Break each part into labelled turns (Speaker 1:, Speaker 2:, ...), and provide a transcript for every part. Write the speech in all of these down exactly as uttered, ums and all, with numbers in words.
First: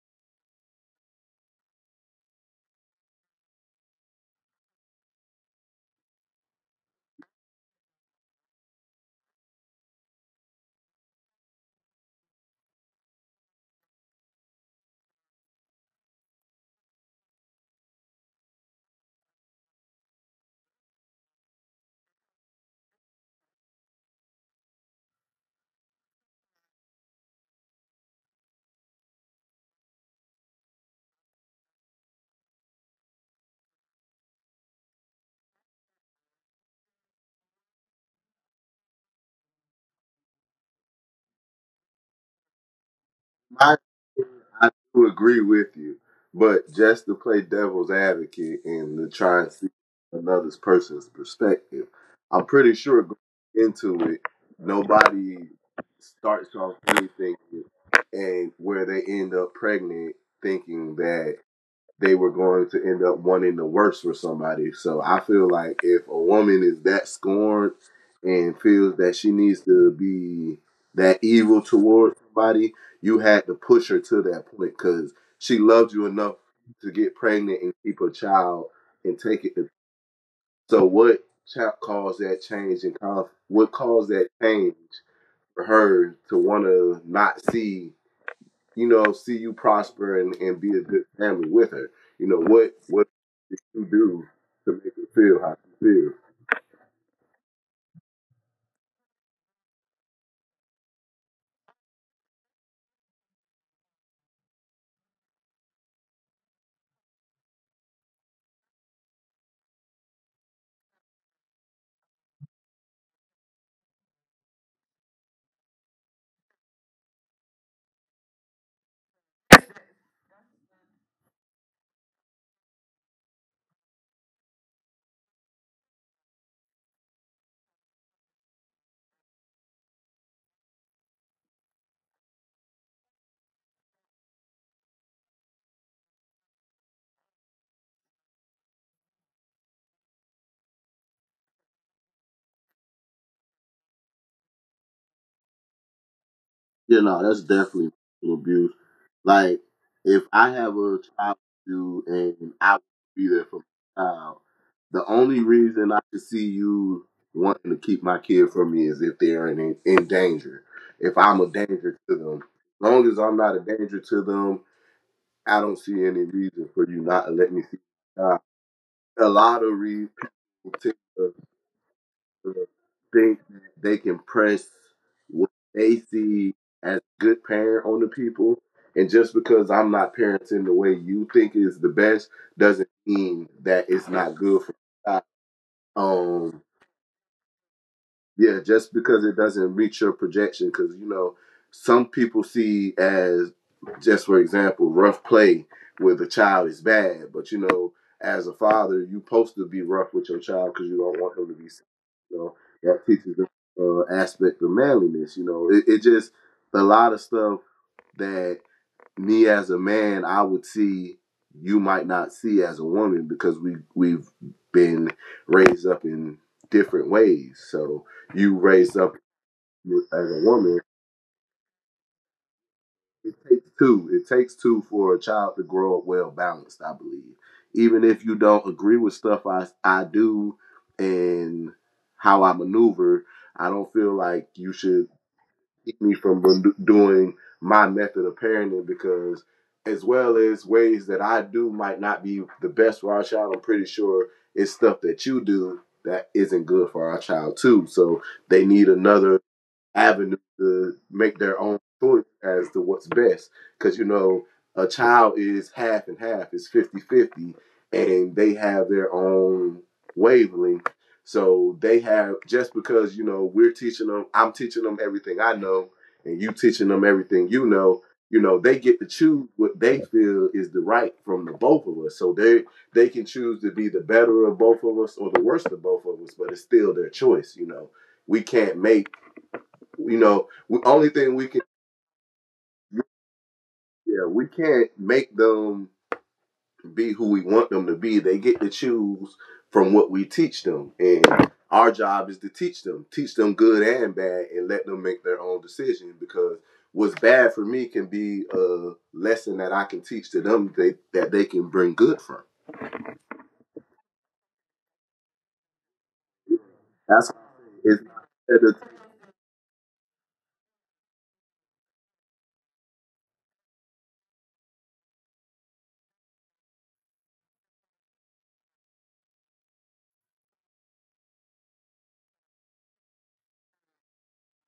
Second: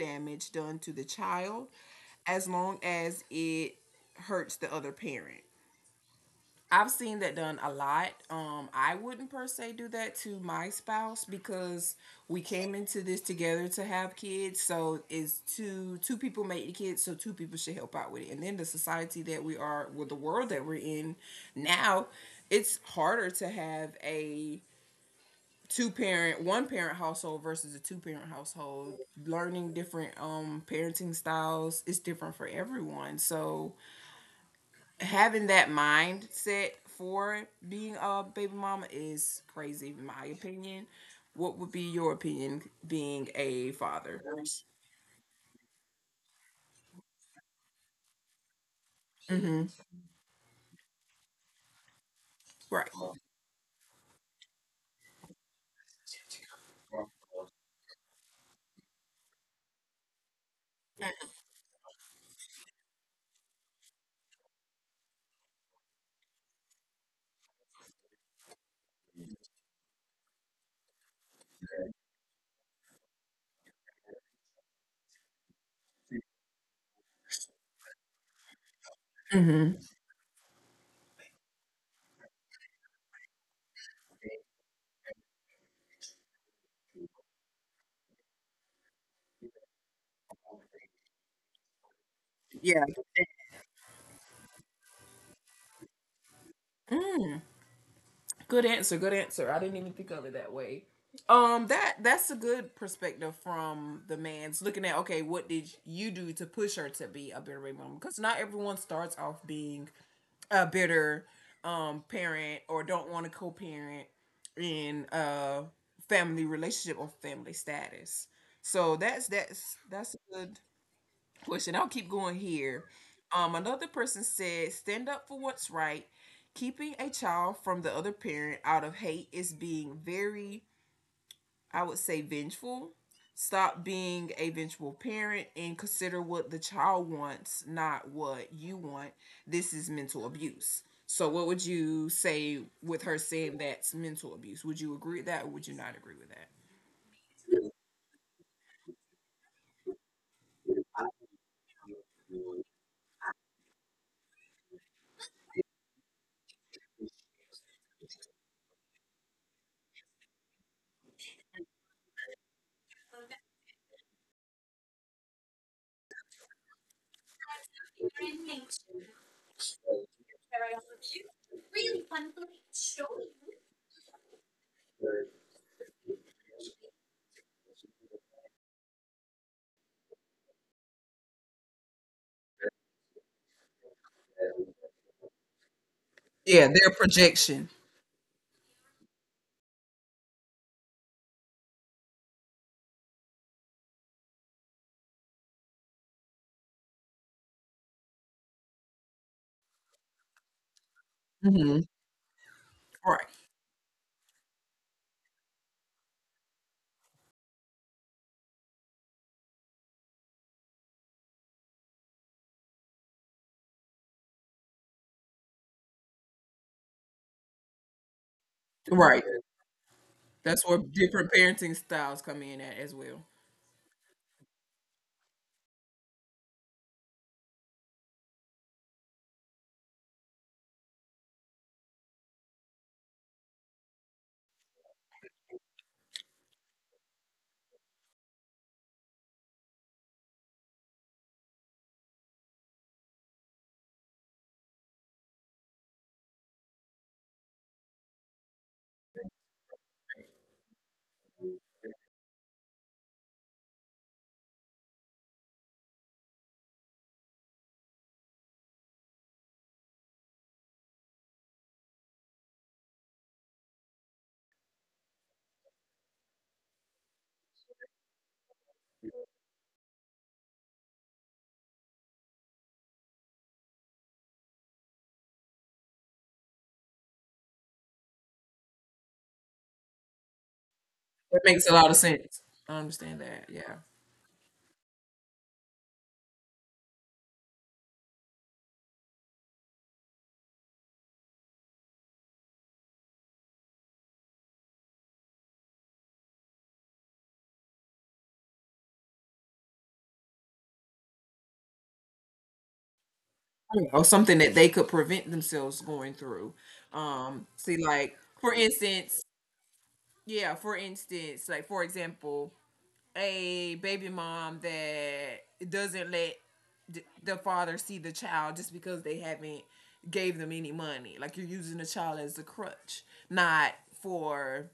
Speaker 1: damage done to the child as long as it hurts the other parent. I've seen that done a lot. Um, I wouldn't per se do that to my spouse because we came into this together to have kids. So it's two two people make the kids, so two people should help out with it. And then the society that we are, with, well, the world that we're in now, it's harder to have a two parent one parent household versus a two parent household. Learning different um parenting styles is different for everyone, so having that mindset for being a baby mama is crazy, in my opinion. What would be your opinion being a father?
Speaker 2: I do agree with you, but just to play devil's advocate and to try and
Speaker 1: Hmm.
Speaker 2: see another person's perspective, I'm pretty
Speaker 1: Right.
Speaker 2: sure going into it, nobody starts off anything and where they end up pregnant thinking that they were going to end up wanting the worst for somebody. So I feel like if a woman is that scorned and feels that she needs to be that evil towards somebody, you had to push her to that point because she loved you enough to get pregnant and keep a child and take it. to-
Speaker 1: Hmm.
Speaker 2: So what cha- caused that change and conf- what caused that change for her to want to not see, you know, see you prosper and, and be a good family with her? You know what?
Speaker 1: Yeah.
Speaker 2: What you do to make her feel how she feels.
Speaker 1: Good answer. Good answer. I didn't even think of it that way. Um, that that's a good perspective from the man's looking at. Okay, what did you do to push her to be a better baby mama? Because not everyone starts off being a bitter um parent or don't want to co-parent in a family relationship or family status. So that's that's that's a good question. I'll keep going here. Um, another person said, "Stand up for what's right." Keeping a child from the other parent out of hate is being very, I would say, vengeful. Stop being a vengeful parent and consider what the child wants, not what you want. This is mental abuse. So, what would you say with her saying that's mental abuse? Would you agree with that or would you not agree with that?
Speaker 2: Yeah, no, that's definitely abuse. Like, if I have a child to and I would be there for my child, the only reason I could see you wanting to keep my kid from me is if they're in, in danger. If I'm a danger to them. As long as I'm not a danger to them, I don't see any reason for you not to let me see my child. A lot of re- People tend to or think that they can press what they see as good parent on the people. And just because I'm not parenting the way you think is the best doesn't mean that it's not good for the child. Um,
Speaker 1: Yeah, their projection.
Speaker 2: yeah, just because it doesn't reach your projection, because you know some people see as just for example rough play with a child is bad, but you know as a father you're supposed to be rough with your child because you don't want them to be
Speaker 1: Mm-hmm.
Speaker 2: sick. You know that
Speaker 1: Right,
Speaker 2: teaches the uh, aspect of manliness. You know it, it just a lot of stuff that me as a man, I would see you might not see as a woman because we we've been raised up in different ways. So you raised up
Speaker 1: right.
Speaker 2: as a
Speaker 1: That's where
Speaker 2: woman.
Speaker 1: different parenting styles come in at as well.
Speaker 2: It takes two. It takes two for a child to grow up well balanced. I believe, even if you don't agree with stuff I I do and how I maneuver, I don't feel like you should keep me from doing my method of parenting because as well as ways that I do might not be the best for our child, I'm pretty sure it's stuff that you do that isn't good for our child too. So they need another avenue to make their own choice as to what's best. Because, you know, a child is half and half, it's fifty-fifty, and they have their own wavelength. So they have, just because, you know, we're teaching them, I'm teaching them everything I know, and you teaching them everything you know. You know, they get to choose what they feel is the right from the both of us. So they they can choose to be the better of both of us or the worst of both of us, but it's still their choice. You know, we can't make you know, the only thing
Speaker 1: It
Speaker 2: we
Speaker 1: makes
Speaker 2: can
Speaker 1: a lot of sense. I understand that. Yeah.
Speaker 2: yeah, we can't make them be who we want them to be. They get to choose from what we teach them. And our job is to teach them, teach them good and bad, and let them make their own decision because what's bad for me can be a lesson that I can teach to them they, that they can bring good from.
Speaker 1: Or something that they could prevent themselves going through.
Speaker 2: That's
Speaker 1: Um,
Speaker 2: why
Speaker 1: see,
Speaker 2: it's
Speaker 1: like
Speaker 2: not
Speaker 1: for
Speaker 2: fair to
Speaker 1: instance, yeah, for instance, like for example, a baby mom that doesn't let th- the father see the child just because they haven't gave them any money. Like you're using the child as a crutch, not for.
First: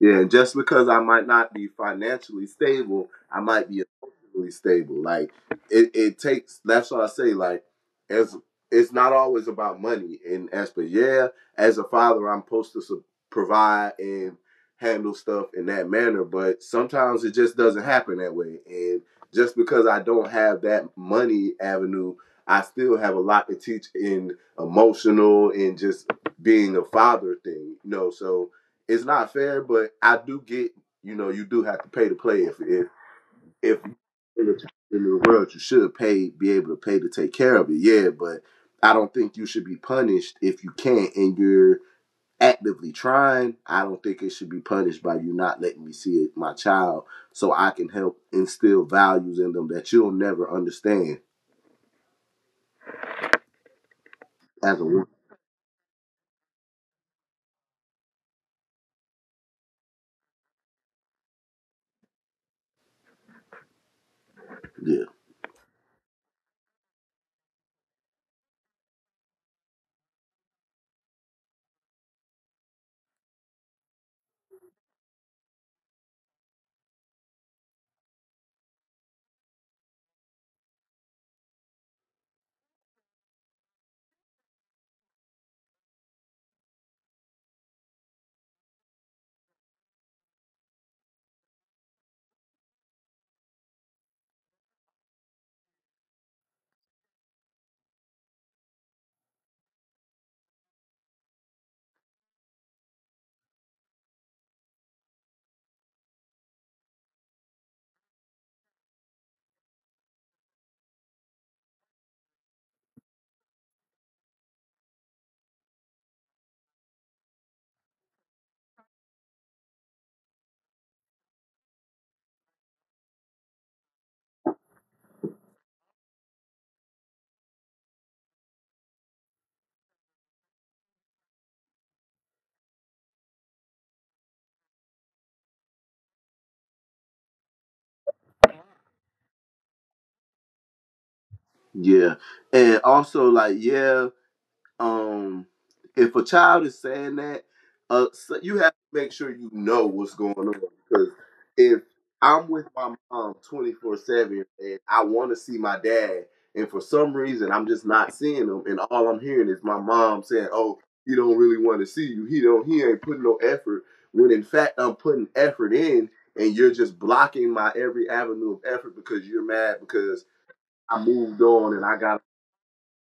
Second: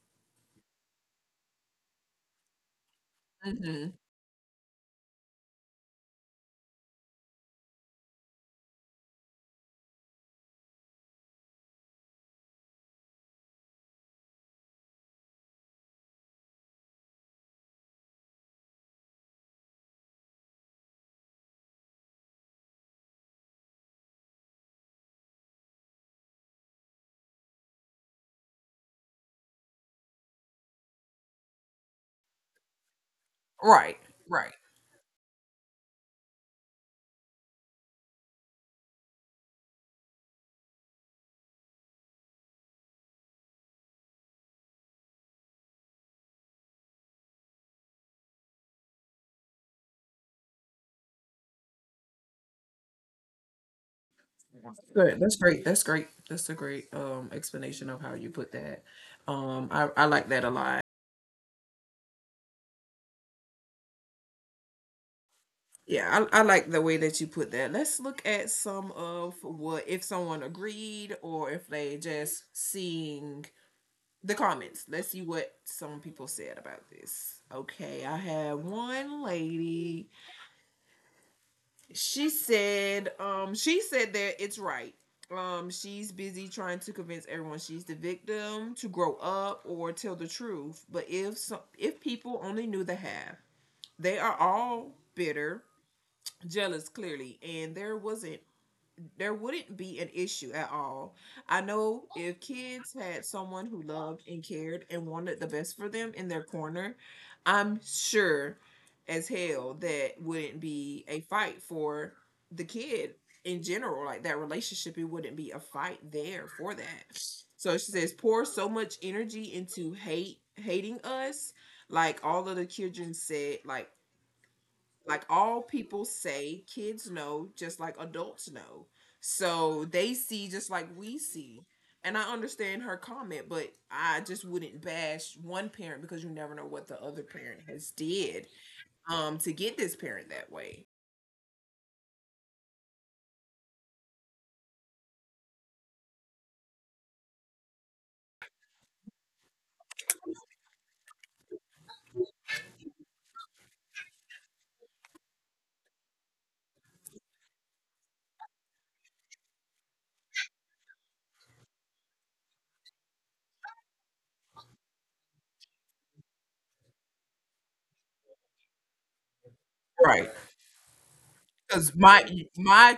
Speaker 2: Yeah, and just because I might not be financially stable, I might be
Speaker 1: Mhm.
Speaker 2: emotionally stable. Like it, it takes that's what I say, like as it's not always about money and as but yeah, as a father I'm supposed to su- provide and handle stuff in that manner, but sometimes it just doesn't happen that way. And just because I don't have that money avenue, I still have a lot to teach in emotional and just being a father thing, you know. So it's not fair, but I do get you know you do have to pay to play if if if
Speaker 1: Right,
Speaker 2: in
Speaker 1: right.
Speaker 2: the world you should pay be able to pay to take care of it. Yeah, but I don't think you should be punished if you can't and you're actively trying. I don't think it should be punished by you not letting me see it, my child so I can help instill values in them that you'll never understand as a woman.
Speaker 1: Good. That's great. That's great. That's a great um explanation of how you put that. Um, I I like that a lot.
Speaker 2: Yeah.
Speaker 1: Yeah, I, I like the way that you put that. Let's look at some of what if someone agreed or if they just seeing the comments. Let's see what some people said about this. Okay, I had one lady. She said, um, she said that it's right. Um, she's busy trying to convince everyone she's the victim to grow up or tell the truth. But if some, if people only knew the half, they are all bitter, jealous clearly, and there wasn't there wouldn't be an issue at all. I know if kids had someone who loved and cared and wanted the best for them in their corner, I'm sure as hell that wouldn't be a fight for the kid in general. Like that relationship, it wouldn't be a fight there for that. So she says, pour so much energy into hate hating us. Like all of the children said, like like all people say kids know just like adults know, so they see just like we see. And I understand her comment, but I just wouldn't bash one parent because you never know what the other parent has did um to get this parent that way.
Speaker 2: Yeah. And also like yeah, um if a child is saying that uh so you have to make sure you know what's going on because if I'm with my mom twenty four seven and I want to see my dad and for some reason I'm just not seeing him and all I'm hearing is my mom saying, oh, he don't really want to see you, he don't he ain't putting no effort when in fact I'm putting effort in and you're just blocking my every avenue of effort because you're mad because
Speaker 1: Right.
Speaker 2: I moved on and I
Speaker 1: Because
Speaker 2: got
Speaker 1: my my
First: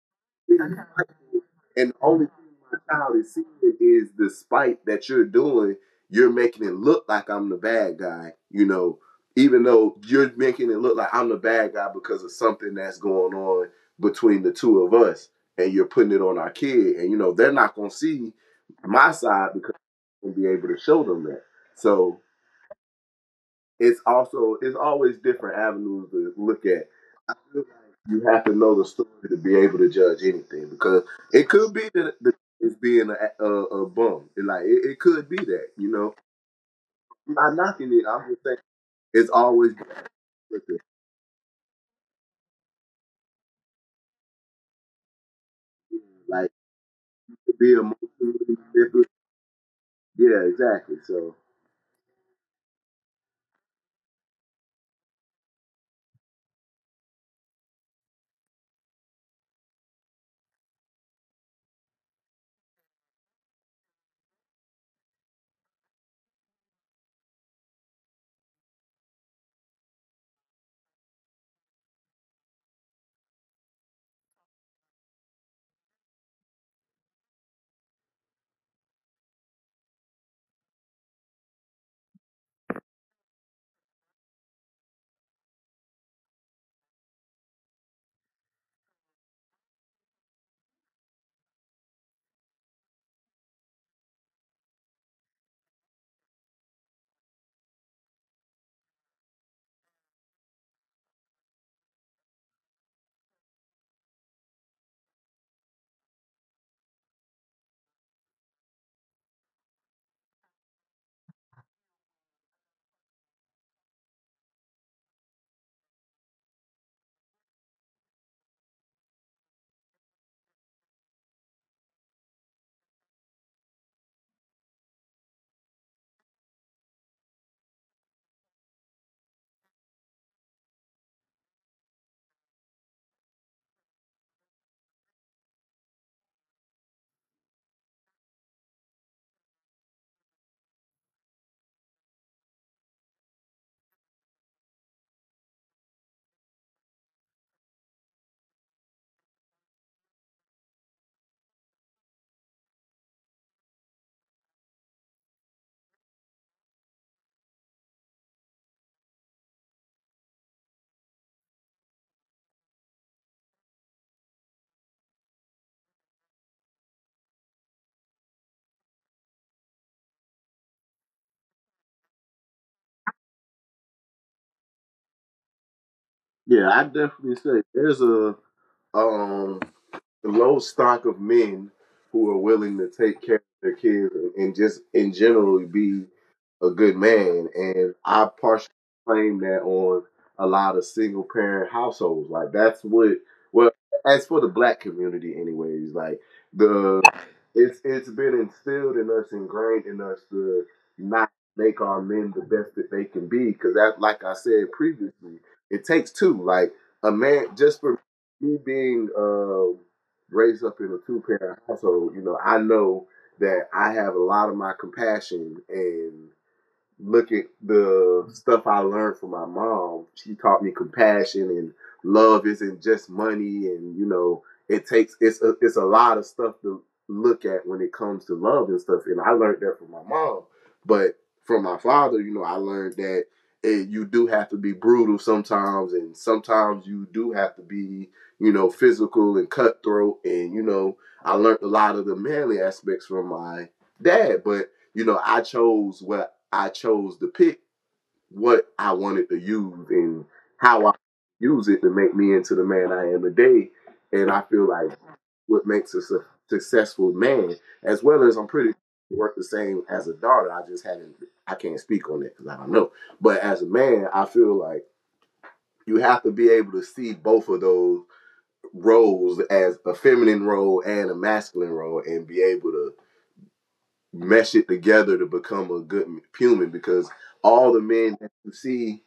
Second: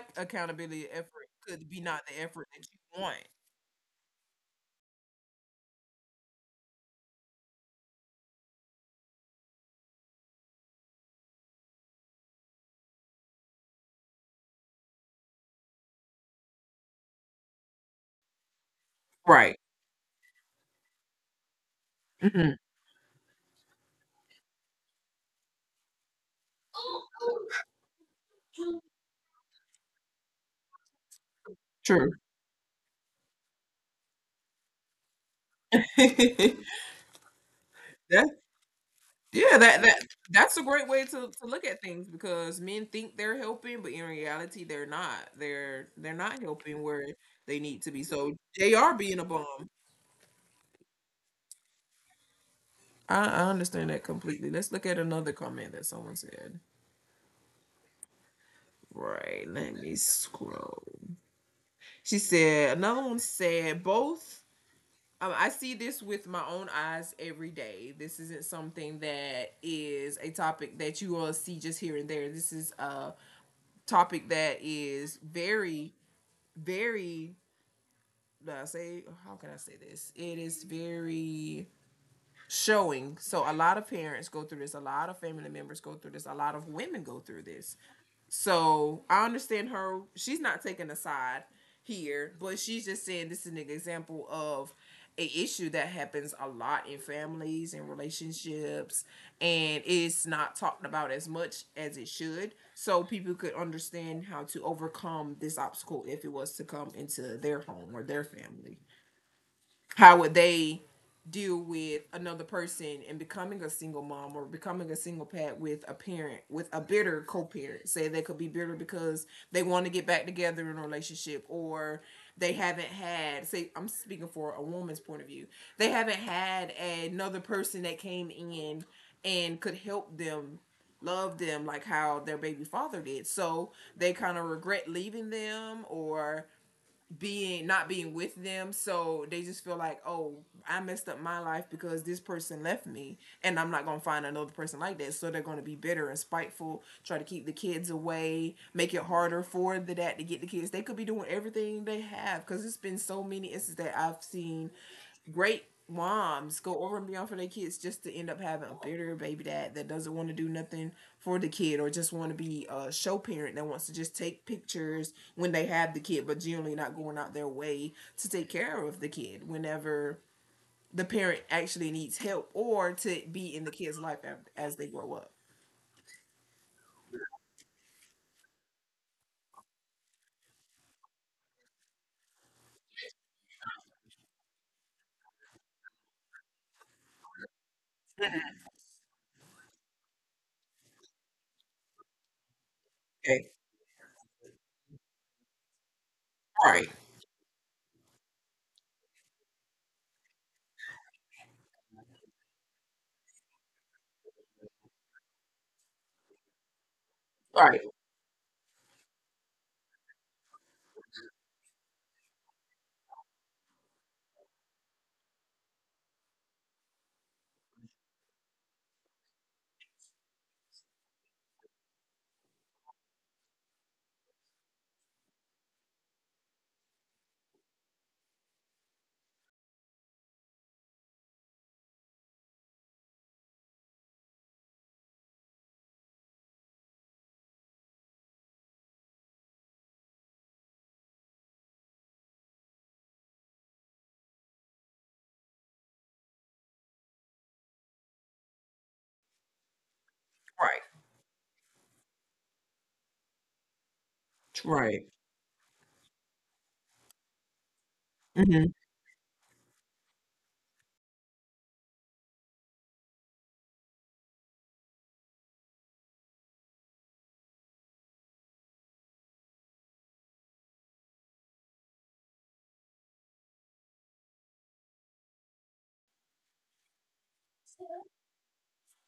Speaker 2: mm-hmm.
Speaker 1: accountability effort could be
Speaker 2: And the
Speaker 1: not the
Speaker 2: only
Speaker 1: effort
Speaker 2: thing
Speaker 1: that
Speaker 2: my
Speaker 1: you want.
Speaker 2: child is seeing is the spite that you're doing. You're making it look like I'm the bad guy, you know, even though you're making it look like I'm the bad guy because of something that's going on between the two of us. And you're putting it on our kid. And, you know, they're not going to see my side
Speaker 1: Right.
Speaker 2: because I'm going to be able to show them that. So
Speaker 1: Mhm.
Speaker 2: it's also, it's always different avenues to look at. You have to know the story to be able to judge anything because it could be
Speaker 1: True.
Speaker 2: that the, it's being a, a, a bum. It, like it, it could be that you know. I'm not knocking it. I'm
Speaker 1: That's
Speaker 2: just saying it's
Speaker 1: Yeah,
Speaker 2: always
Speaker 1: that
Speaker 2: been
Speaker 1: that that's a great way to, to look at things because men think they're helping, but in reality they're not. They're they're not
Speaker 2: like
Speaker 1: helping where
Speaker 2: to
Speaker 1: they
Speaker 2: be
Speaker 1: need to be. So
Speaker 2: emotionally
Speaker 1: they are
Speaker 2: different.
Speaker 1: being a bomb.
Speaker 2: Yeah, exactly. So
Speaker 1: I, I understand that completely. Let's look at another comment that someone said. Right, let me scroll. She said another one said both. Um, I see this with my own eyes every day. This isn't something that is a topic that you all see just here and there. This is a topic that is very, very, I say, how can I say this? It is very showing. So a lot of parents go through this, a lot of family members go through this, a lot of women go through this. So I understand her. She's not taking a side here, but she's just saying this is an example of a issue that happens a lot in families and relationships, and it's not talked about as much as it should, so people could understand how to overcome this obstacle if it was to come into their home or their family. How would they deal with another person and becoming a single mom or becoming a single parent with a parent with a bitter co-parent? Say they could be bitter because they want to get back together in a relationship, or they haven't had, say I'm speaking for a woman's point of view, they haven't had another person that came in and could help them love them like how their baby father did, so they kind of regret leaving them or being not being with them. So they just feel like, oh, I messed up my life because this person left me and I'm not gonna find another person like that, so they're gonna be bitter and spiteful, try to keep the kids away, make it harder for the dad to get the kids. They could be doing everything they have, because it's been so many instances that I've seen great moms go over and beyond for their kids just to end up having a bitter baby dad that doesn't want to do nothing for the kid, or just want to be a show parent that wants to just take pictures when they have the kid, but generally not going out their way to take care of the kid whenever the parent actually needs help or to be in the kid's life as they grow up.
Speaker 2: yeah, I definitely say there's a um a low stock of men who are willing to take care of their kids and, and just in general be a good man. And I partially blame that on a lot of single parent households. Like that's what
Speaker 1: Okay.
Speaker 2: well as for the black community anyways, like
Speaker 1: Right.
Speaker 2: the it's it's been instilled in us, ingrained in us to not make our men the best that they can be. Cause that like I said previously, it takes two. Like a man, just
Speaker 1: Right.
Speaker 2: for me being uh, raised up in a two parent household, you know, I know that I have a lot of my compassion and look at the stuff I learned from my mom. She taught me compassion and love isn't just money, and you know, it takes it's a, it's a lot of stuff to look at when it comes to love and stuff. And I learned that from my mom, but from my father, you know, I learned that it, you do have to be brutal sometimes, and sometimes you do have to be, you know, physical and cutthroat. And you know, I learned a lot of the manly aspects from my dad, but you know, I chose what I chose to pick, what I wanted to use, and
Speaker 1: Right.
Speaker 2: how I use it to make me into the man I am today. And I feel like
Speaker 1: Right.
Speaker 2: what makes us a successful man, as well as I'm pretty
Speaker 1: Hmm.
Speaker 2: sure work the same as a daughter. I just haven't, I can't speak on it because I don't know. But as a man, I feel like you have to be able to see both of those roles as a feminine role and a masculine role and be able to mesh it together to become a good human because all the men that you see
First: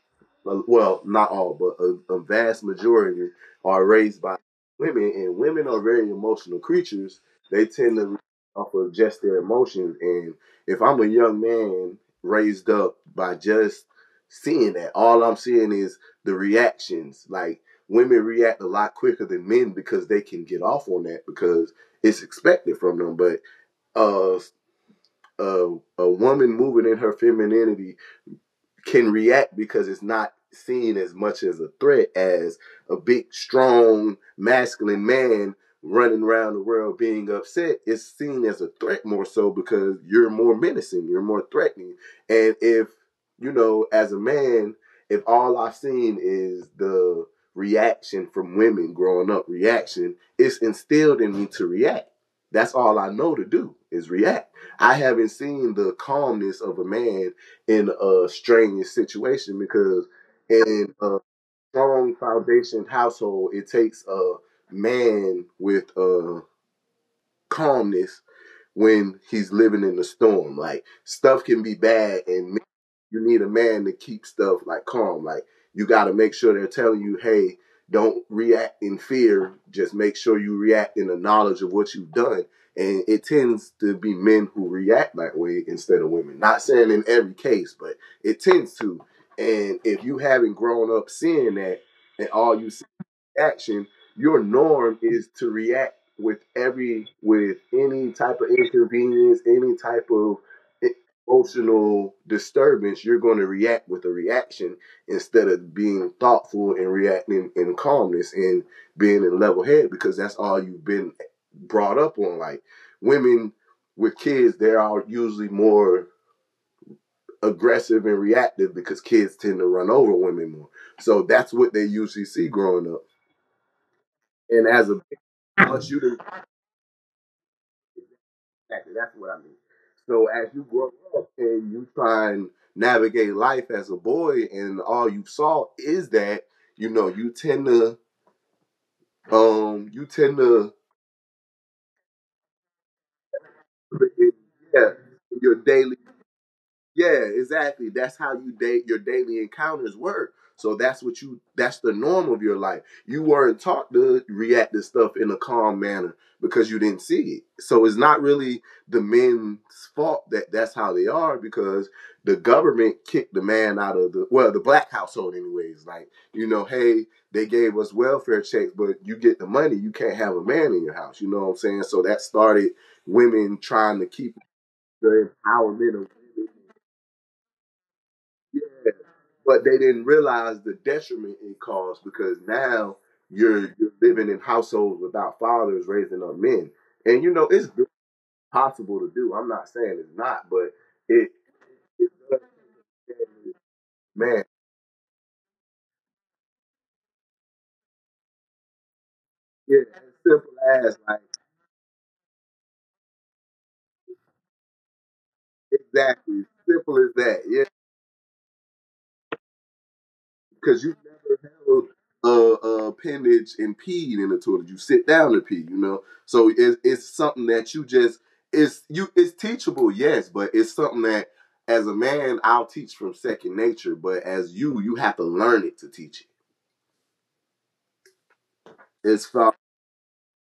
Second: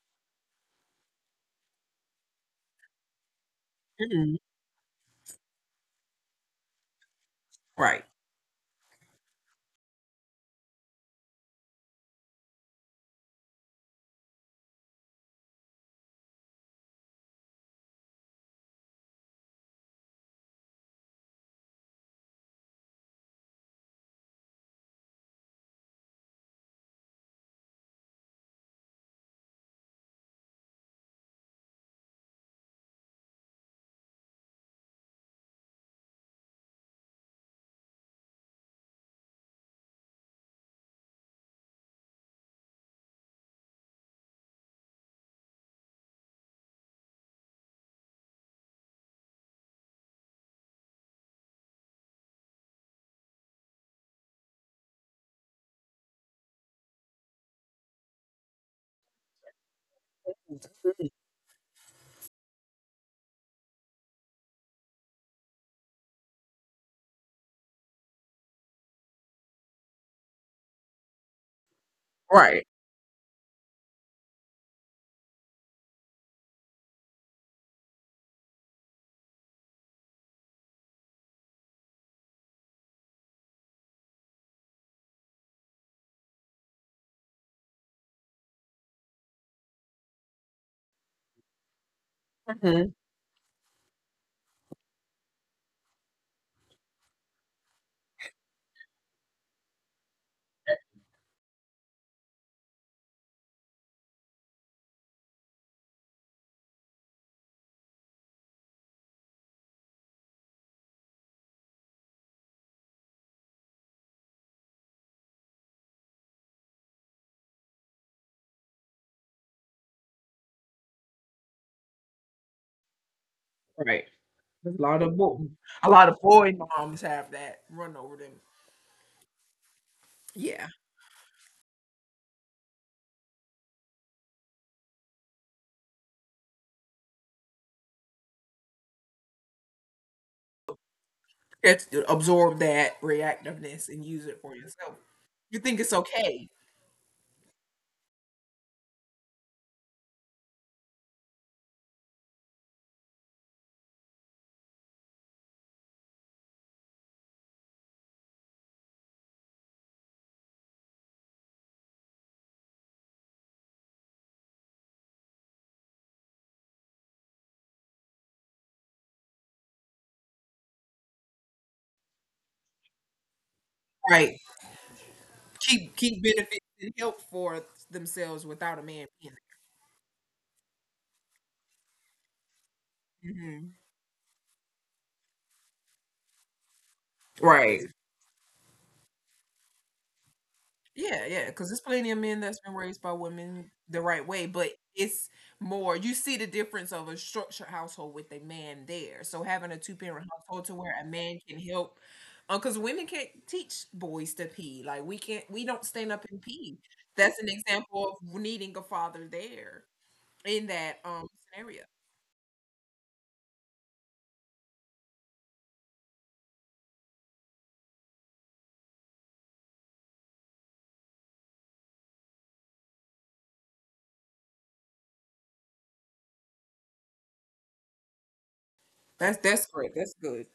Speaker 2: uh, well not all but a, a vast majority are raised by
Speaker 1: Hmm.
Speaker 2: women and women are very emotional creatures. They tend
Speaker 1: Right.
Speaker 2: to off of just their emotions. And if I'm a young man raised up by just seeing that, all I'm seeing is the reactions. Like women react a lot quicker than men because they can get off on that because it's expected from them, but uh a, a woman moving in her femininity can react because it's not seen as much as a threat as a big, strong, masculine man running around the world being upset. It's seen as a threat more so because you're more menacing, you're more threatening. And if, you know, as a man, if all I've seen is the reaction from women growing up, reaction, it's instilled in me to react. That's all I know to do is react. I haven't seen the calmness of a man in a strenuous situation because in a strong foundation household, it takes a man with uh, calmness when he's living in the storm. Like stuff can be bad and
Speaker 1: Right.
Speaker 2: you need a man to keep stuff like calm. Like you got to make sure they're telling you, hey, don't react in fear. Just make sure you react in the knowledge of what you've done. And it tends to be men who react that way instead of women. Not saying in every case, but it tends to. And if you haven't grown up seeing that, and all you
Speaker 1: Hmm.
Speaker 2: action, your norm is to react with every with any type of inconvenience, any type of emotional disturbance, you're going to react with a reaction instead of being thoughtful and reacting in calmness and being in level head because that's all you've been brought up on. Like women with kids, they are usually more aggressive and reactive because kids tend to run over women more. So that's what they usually see growing up.
Speaker 1: Right. A
Speaker 2: And as
Speaker 1: lot
Speaker 2: a
Speaker 1: of bo-
Speaker 2: a
Speaker 1: A lot of
Speaker 2: shooting
Speaker 1: boy moms have that run over them.
Speaker 2: exactly. That's what I mean. So as you
Speaker 1: Yeah.
Speaker 2: grow up and you try and navigate life as a boy, and all you saw is that you know you tend to um you tend to
Speaker 1: That's absorb that reactiveness and use it for
Speaker 2: yeah
Speaker 1: yourself.
Speaker 2: your
Speaker 1: You think it's
Speaker 2: daily.
Speaker 1: okay,
Speaker 2: Yeah, exactly. That's how you date your daily encounters work. So that's what you that's the norm of your life. You weren't taught to react to stuff in a calm manner because you didn't see it. So it's not really the men's fault that that's how they are because the government kicked the man out of the well, the black household anyways. Like, you know, hey, they gave us welfare checks, but you get the money, you can't have a man in your house. You know what I'm saying? So that started women trying to keep
Speaker 1: right?
Speaker 2: the empowerment
Speaker 1: Keep
Speaker 2: of
Speaker 1: keep
Speaker 2: women,
Speaker 1: benefits and help for themselves
Speaker 2: yeah,
Speaker 1: without a man being
Speaker 2: but they didn't realize the detriment it caused because now
Speaker 1: there. Mm-hmm.
Speaker 2: you're, you're living in households without fathers raising up men, and you know it's
Speaker 1: Right.
Speaker 2: possible to do. I'm not saying it's not, but
Speaker 1: Yeah,
Speaker 2: it,
Speaker 1: yeah, because there's
Speaker 2: it
Speaker 1: plenty of
Speaker 2: does
Speaker 1: men that's been raised by women the right
Speaker 2: man,
Speaker 1: way, but it's more you see the difference of a structured household with a man there. So having
Speaker 2: yeah,
Speaker 1: a two
Speaker 2: as
Speaker 1: parent
Speaker 2: simple
Speaker 1: household to
Speaker 2: as
Speaker 1: where a
Speaker 2: like
Speaker 1: man can help, because women can't teach boys to pee. Like we can't, we don't stand up
Speaker 2: exactly
Speaker 1: and pee.
Speaker 2: simple as that.
Speaker 1: That's an
Speaker 2: Yeah.
Speaker 1: example of needing a father there, in
Speaker 2: Because you
Speaker 1: that um
Speaker 2: never
Speaker 1: scenario.
Speaker 2: held a, a appendage and peed in the toilet. You sit down and pee, you know. So it's it's something that you just it's you it's teachable, yes, but it's something that as a man I'll teach from second nature, but as you you have to learn it to teach it.
Speaker 1: That's
Speaker 2: It's
Speaker 1: that's
Speaker 2: far
Speaker 1: great. That's good.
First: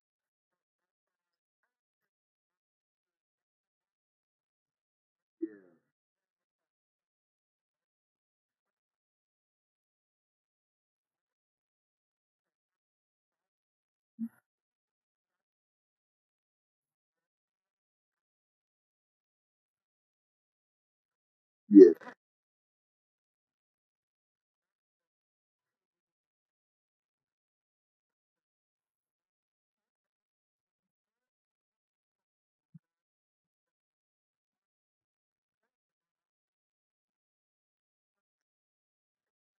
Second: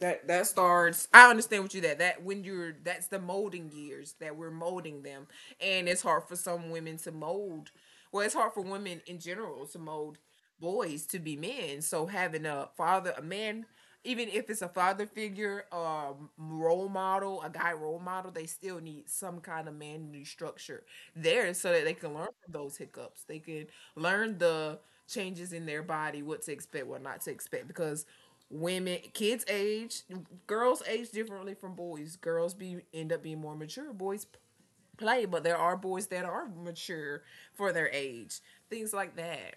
Speaker 1: That that starts. I understand what you that that when you're that's the molding years that we're molding them, and it's hard for some women to mold. Well, it's hard for women in general to mold boys to be men. So having a father, a man, even if it's a father figure, a role model, a guy role model, they still need some kind of manly structure there so that they
Speaker 2: yeah
Speaker 1: can learn from those hiccups. They can learn the changes in their body, what to expect, what not to expect, because women kids age girls age differently from boys. Girls be end up being more mature. Boys play, but there are boys that are mature for their age, things like that.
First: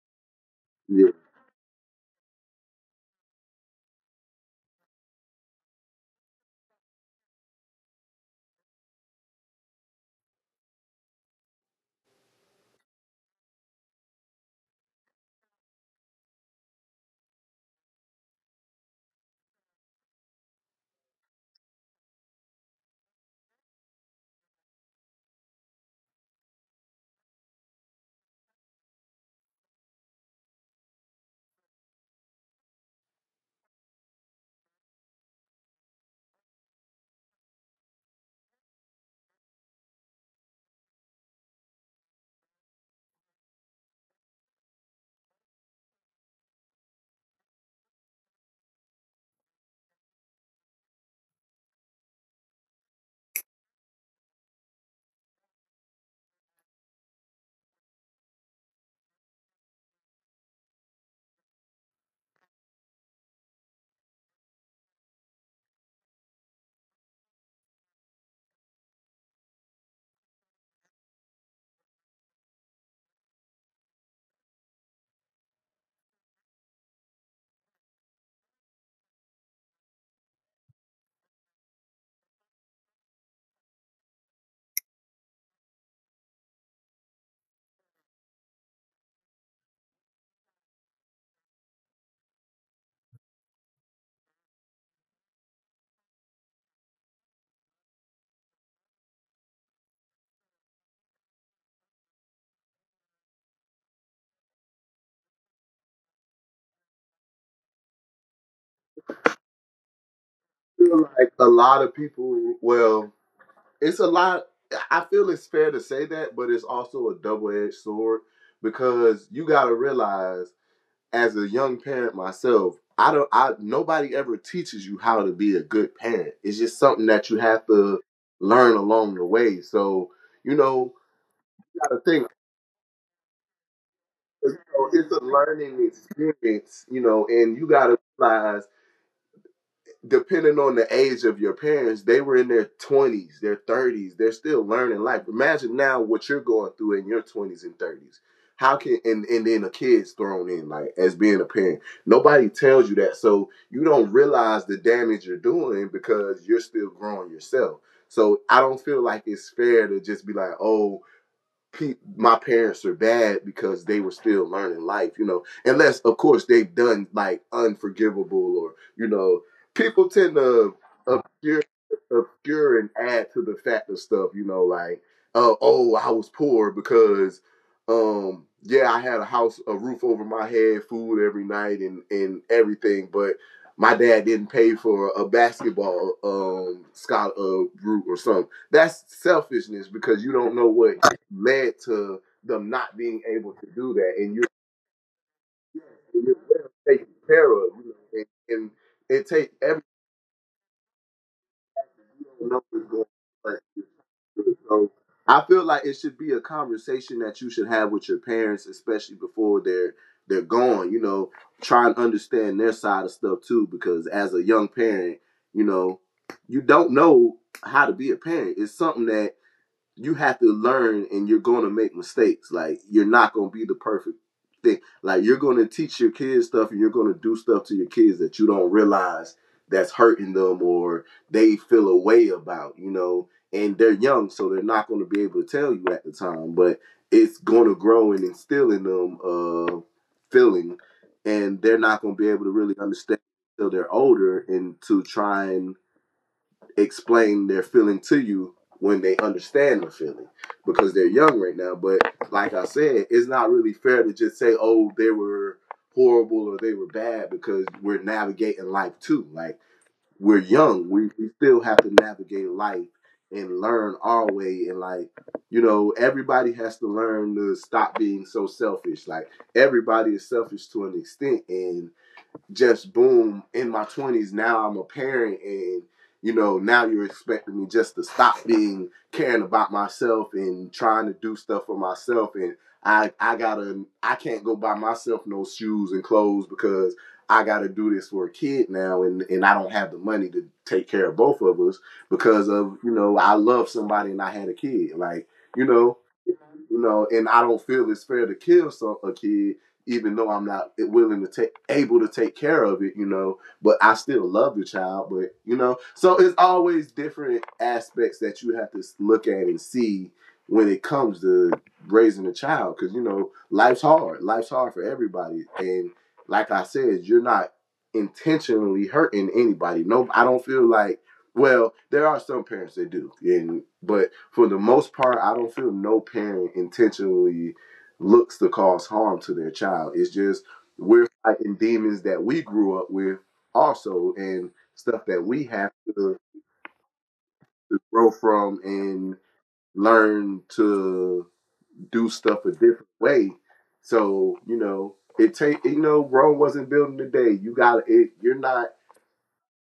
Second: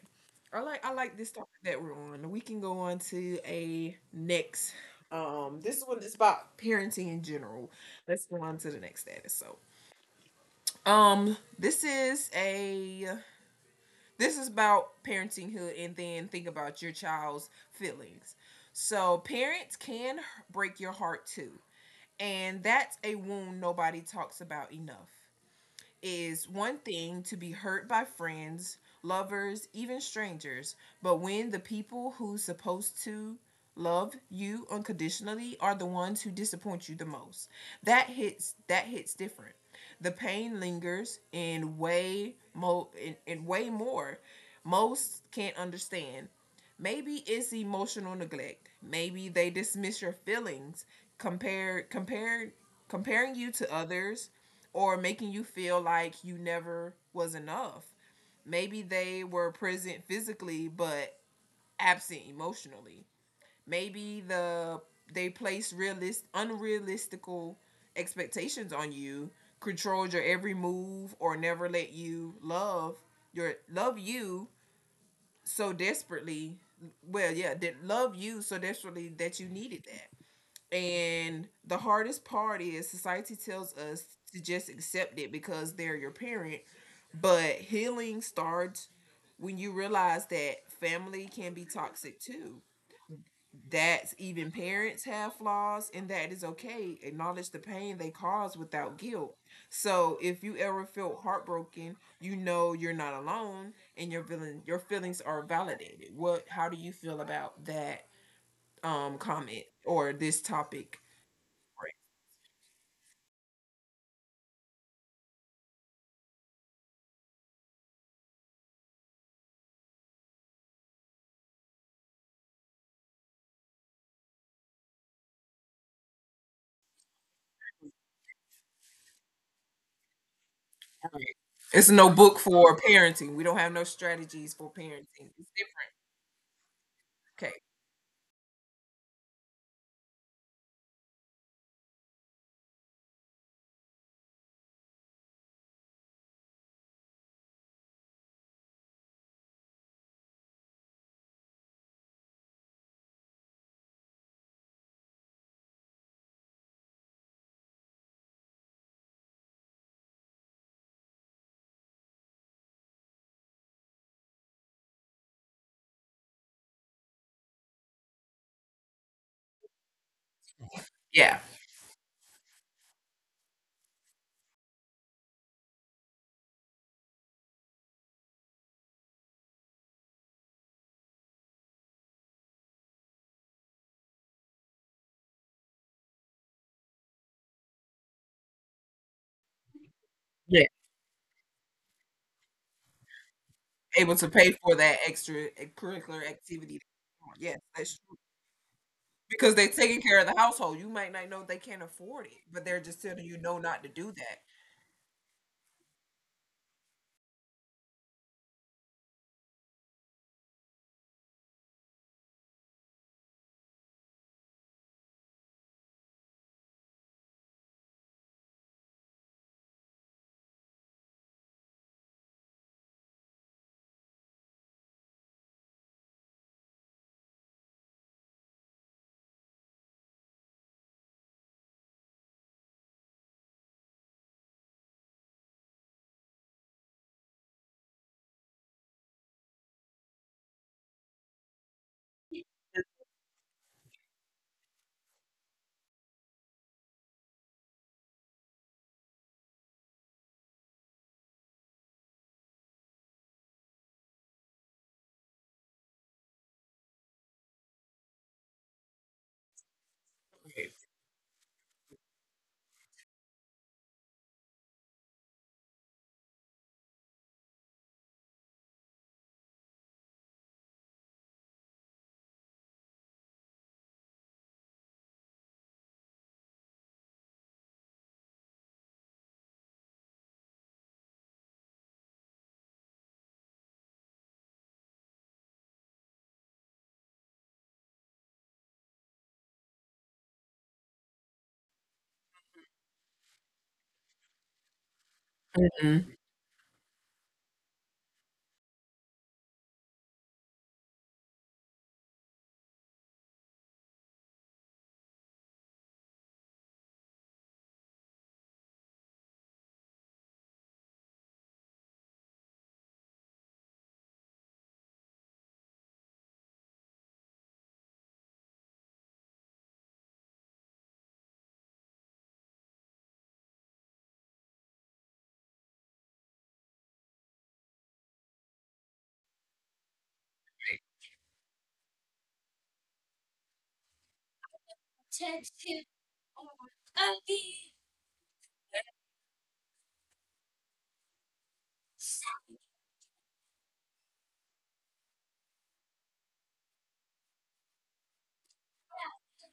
Speaker 1: i like i
Speaker 2: yeah. Yeah.
Speaker 1: like this topic that we're on. We can go on to a next. Um this one is about parenting in general. Let's go on to the next status. So um this is a this is about parentinghood, and then think about your child's feelings. So, parents can break your heart too. And that's a wound nobody talks about enough. Is one thing to be hurt by friends, lovers, even strangers, but when the people who's supposed to love you unconditionally are the ones who disappoint you the most. That hits that hits different. The pain lingers in way mo in, in way more most can't understand. Maybe it's emotional neglect. Maybe they dismiss your feelings, compare compare comparing you to others or making you feel like you never was enough. Maybe they were present physically but absent emotionally. Maybe the they placed realist unrealistical expectations on you, controlled your every move or never let you love your love you so desperately well yeah did love you so desperately that you needed that. And the hardest part is society tells us to just accept it because they're your parent. But healing starts when you realize that family can be toxic too. That's, even parents have flaws, and that is okay. Acknowledge the pain they cause without guilt. So if you ever feel heartbroken, you know you're not alone, and your feeling your feelings are validated. What? How do you feel about that um, comment or this
Speaker 2: I feel
Speaker 1: topic?
Speaker 2: like a lot of people. Well, it's a lot. I feel it's fair to say that, but it's also a double edged sword because you got to realize as a young parent myself, I don't I nobody ever teaches you how to be a good parent. It's just something that you have to learn along the way. So, you know, you
Speaker 1: It's
Speaker 2: gotta
Speaker 1: no
Speaker 2: think
Speaker 1: book for parenting. We don't have no
Speaker 2: you
Speaker 1: strategies for
Speaker 2: know, it's a
Speaker 1: parenting. It's
Speaker 2: learning experience, you know, and
Speaker 1: okay.
Speaker 2: you gotta realize depending on the age of your parents, they were in their twenties, their thirties. They're still learning life. Imagine now what you're going through in your twenties and thirties. How can and, and then a kid's thrown in like as being a parent. Nobody tells you that. So you don't realize the damage you're doing because you're still growing yourself. So I don't feel like it's fair to just be like, oh, pe- my parents are bad because they were still learning life, you know. Unless, of course, they've done like unforgivable or you know, people tend to
Speaker 1: Yeah.
Speaker 2: obscure, obscure and add to the fact of stuff, you know, like uh, oh, I was poor because um yeah, I had a house, a roof over my head, food every night, and and everything, but. My dad didn't pay for a basketball um, scholar uh, route or something. That's selfishness because you don't know
Speaker 1: Yeah.
Speaker 2: what led to them not being able to do that.
Speaker 1: Able
Speaker 2: And
Speaker 1: to
Speaker 2: you're,
Speaker 1: pay for that extra
Speaker 2: and you're
Speaker 1: curricular
Speaker 2: well
Speaker 1: activity.
Speaker 2: taken care
Speaker 1: Yes,
Speaker 2: of, you know,
Speaker 1: that's true.
Speaker 2: and, and it takes
Speaker 1: Because they're
Speaker 2: every
Speaker 1: taking care of the household. You might not know they can't afford it,
Speaker 2: you know
Speaker 1: but they're
Speaker 2: what's going
Speaker 1: just telling you no
Speaker 2: on.
Speaker 1: not to do that.
Speaker 2: So I feel like it should be a conversation that you should have with your parents, especially before they're they're gone. You know, try and understand their side of stuff too, because as a young parent, you know, you don't know how to be a parent. It's something that you have to learn and you're going to make mistakes. Like you're not going to be the perfect thing. Like you're going to teach your kids stuff and you're going to do stuff to your kids that you don't realize that's hurting them or they feel a way about, you know. And they're young, so they're not going to be able to tell you at the time, but it's going to grow and instill in them uh feeling and they're not going to be able to really understand until they're older and to try and explain their feeling to you when they understand the feeling because they're young right now. But like I said, it's not really fair to just say, oh, they were horrible or they were bad because we're navigating life too. Like we're young, we, we still have to navigate life and learn our way. And like, you know, everybody has to learn to stop being so selfish. Like everybody is selfish to an extent. And just boom in my twenties now I'm a parent and you know now you're expecting me just to stop being caring about myself and trying to do stuff for myself and i i gotta I can't go buy myself no shoes and clothes because I gotta do this for a kid now and and I don't have the money to take care of both of us because of you know I love somebody and I had a kid like you know
Speaker 1: Mm.
Speaker 2: you know and I don't feel it's fair to kill some a kid even though I'm not willing to take able to take care of it, you know, but I still love the child, but you know, so it's always different aspects that you have to look at and see when it comes to raising a child cuz you know, life's hard. Life's hard for everybody and like I said, you're not intentionally hurting anybody. No, I don't feel like well, there are some parents that do, and but for the most part, I don't feel no parent intentionally looks to cause harm to their child. It's just we're fighting demons that we grew up with also and stuff that we have to, to grow from and learn to do stuff a different way. So, you know, it take you know, Rome wasn't built in the day. You got it you're not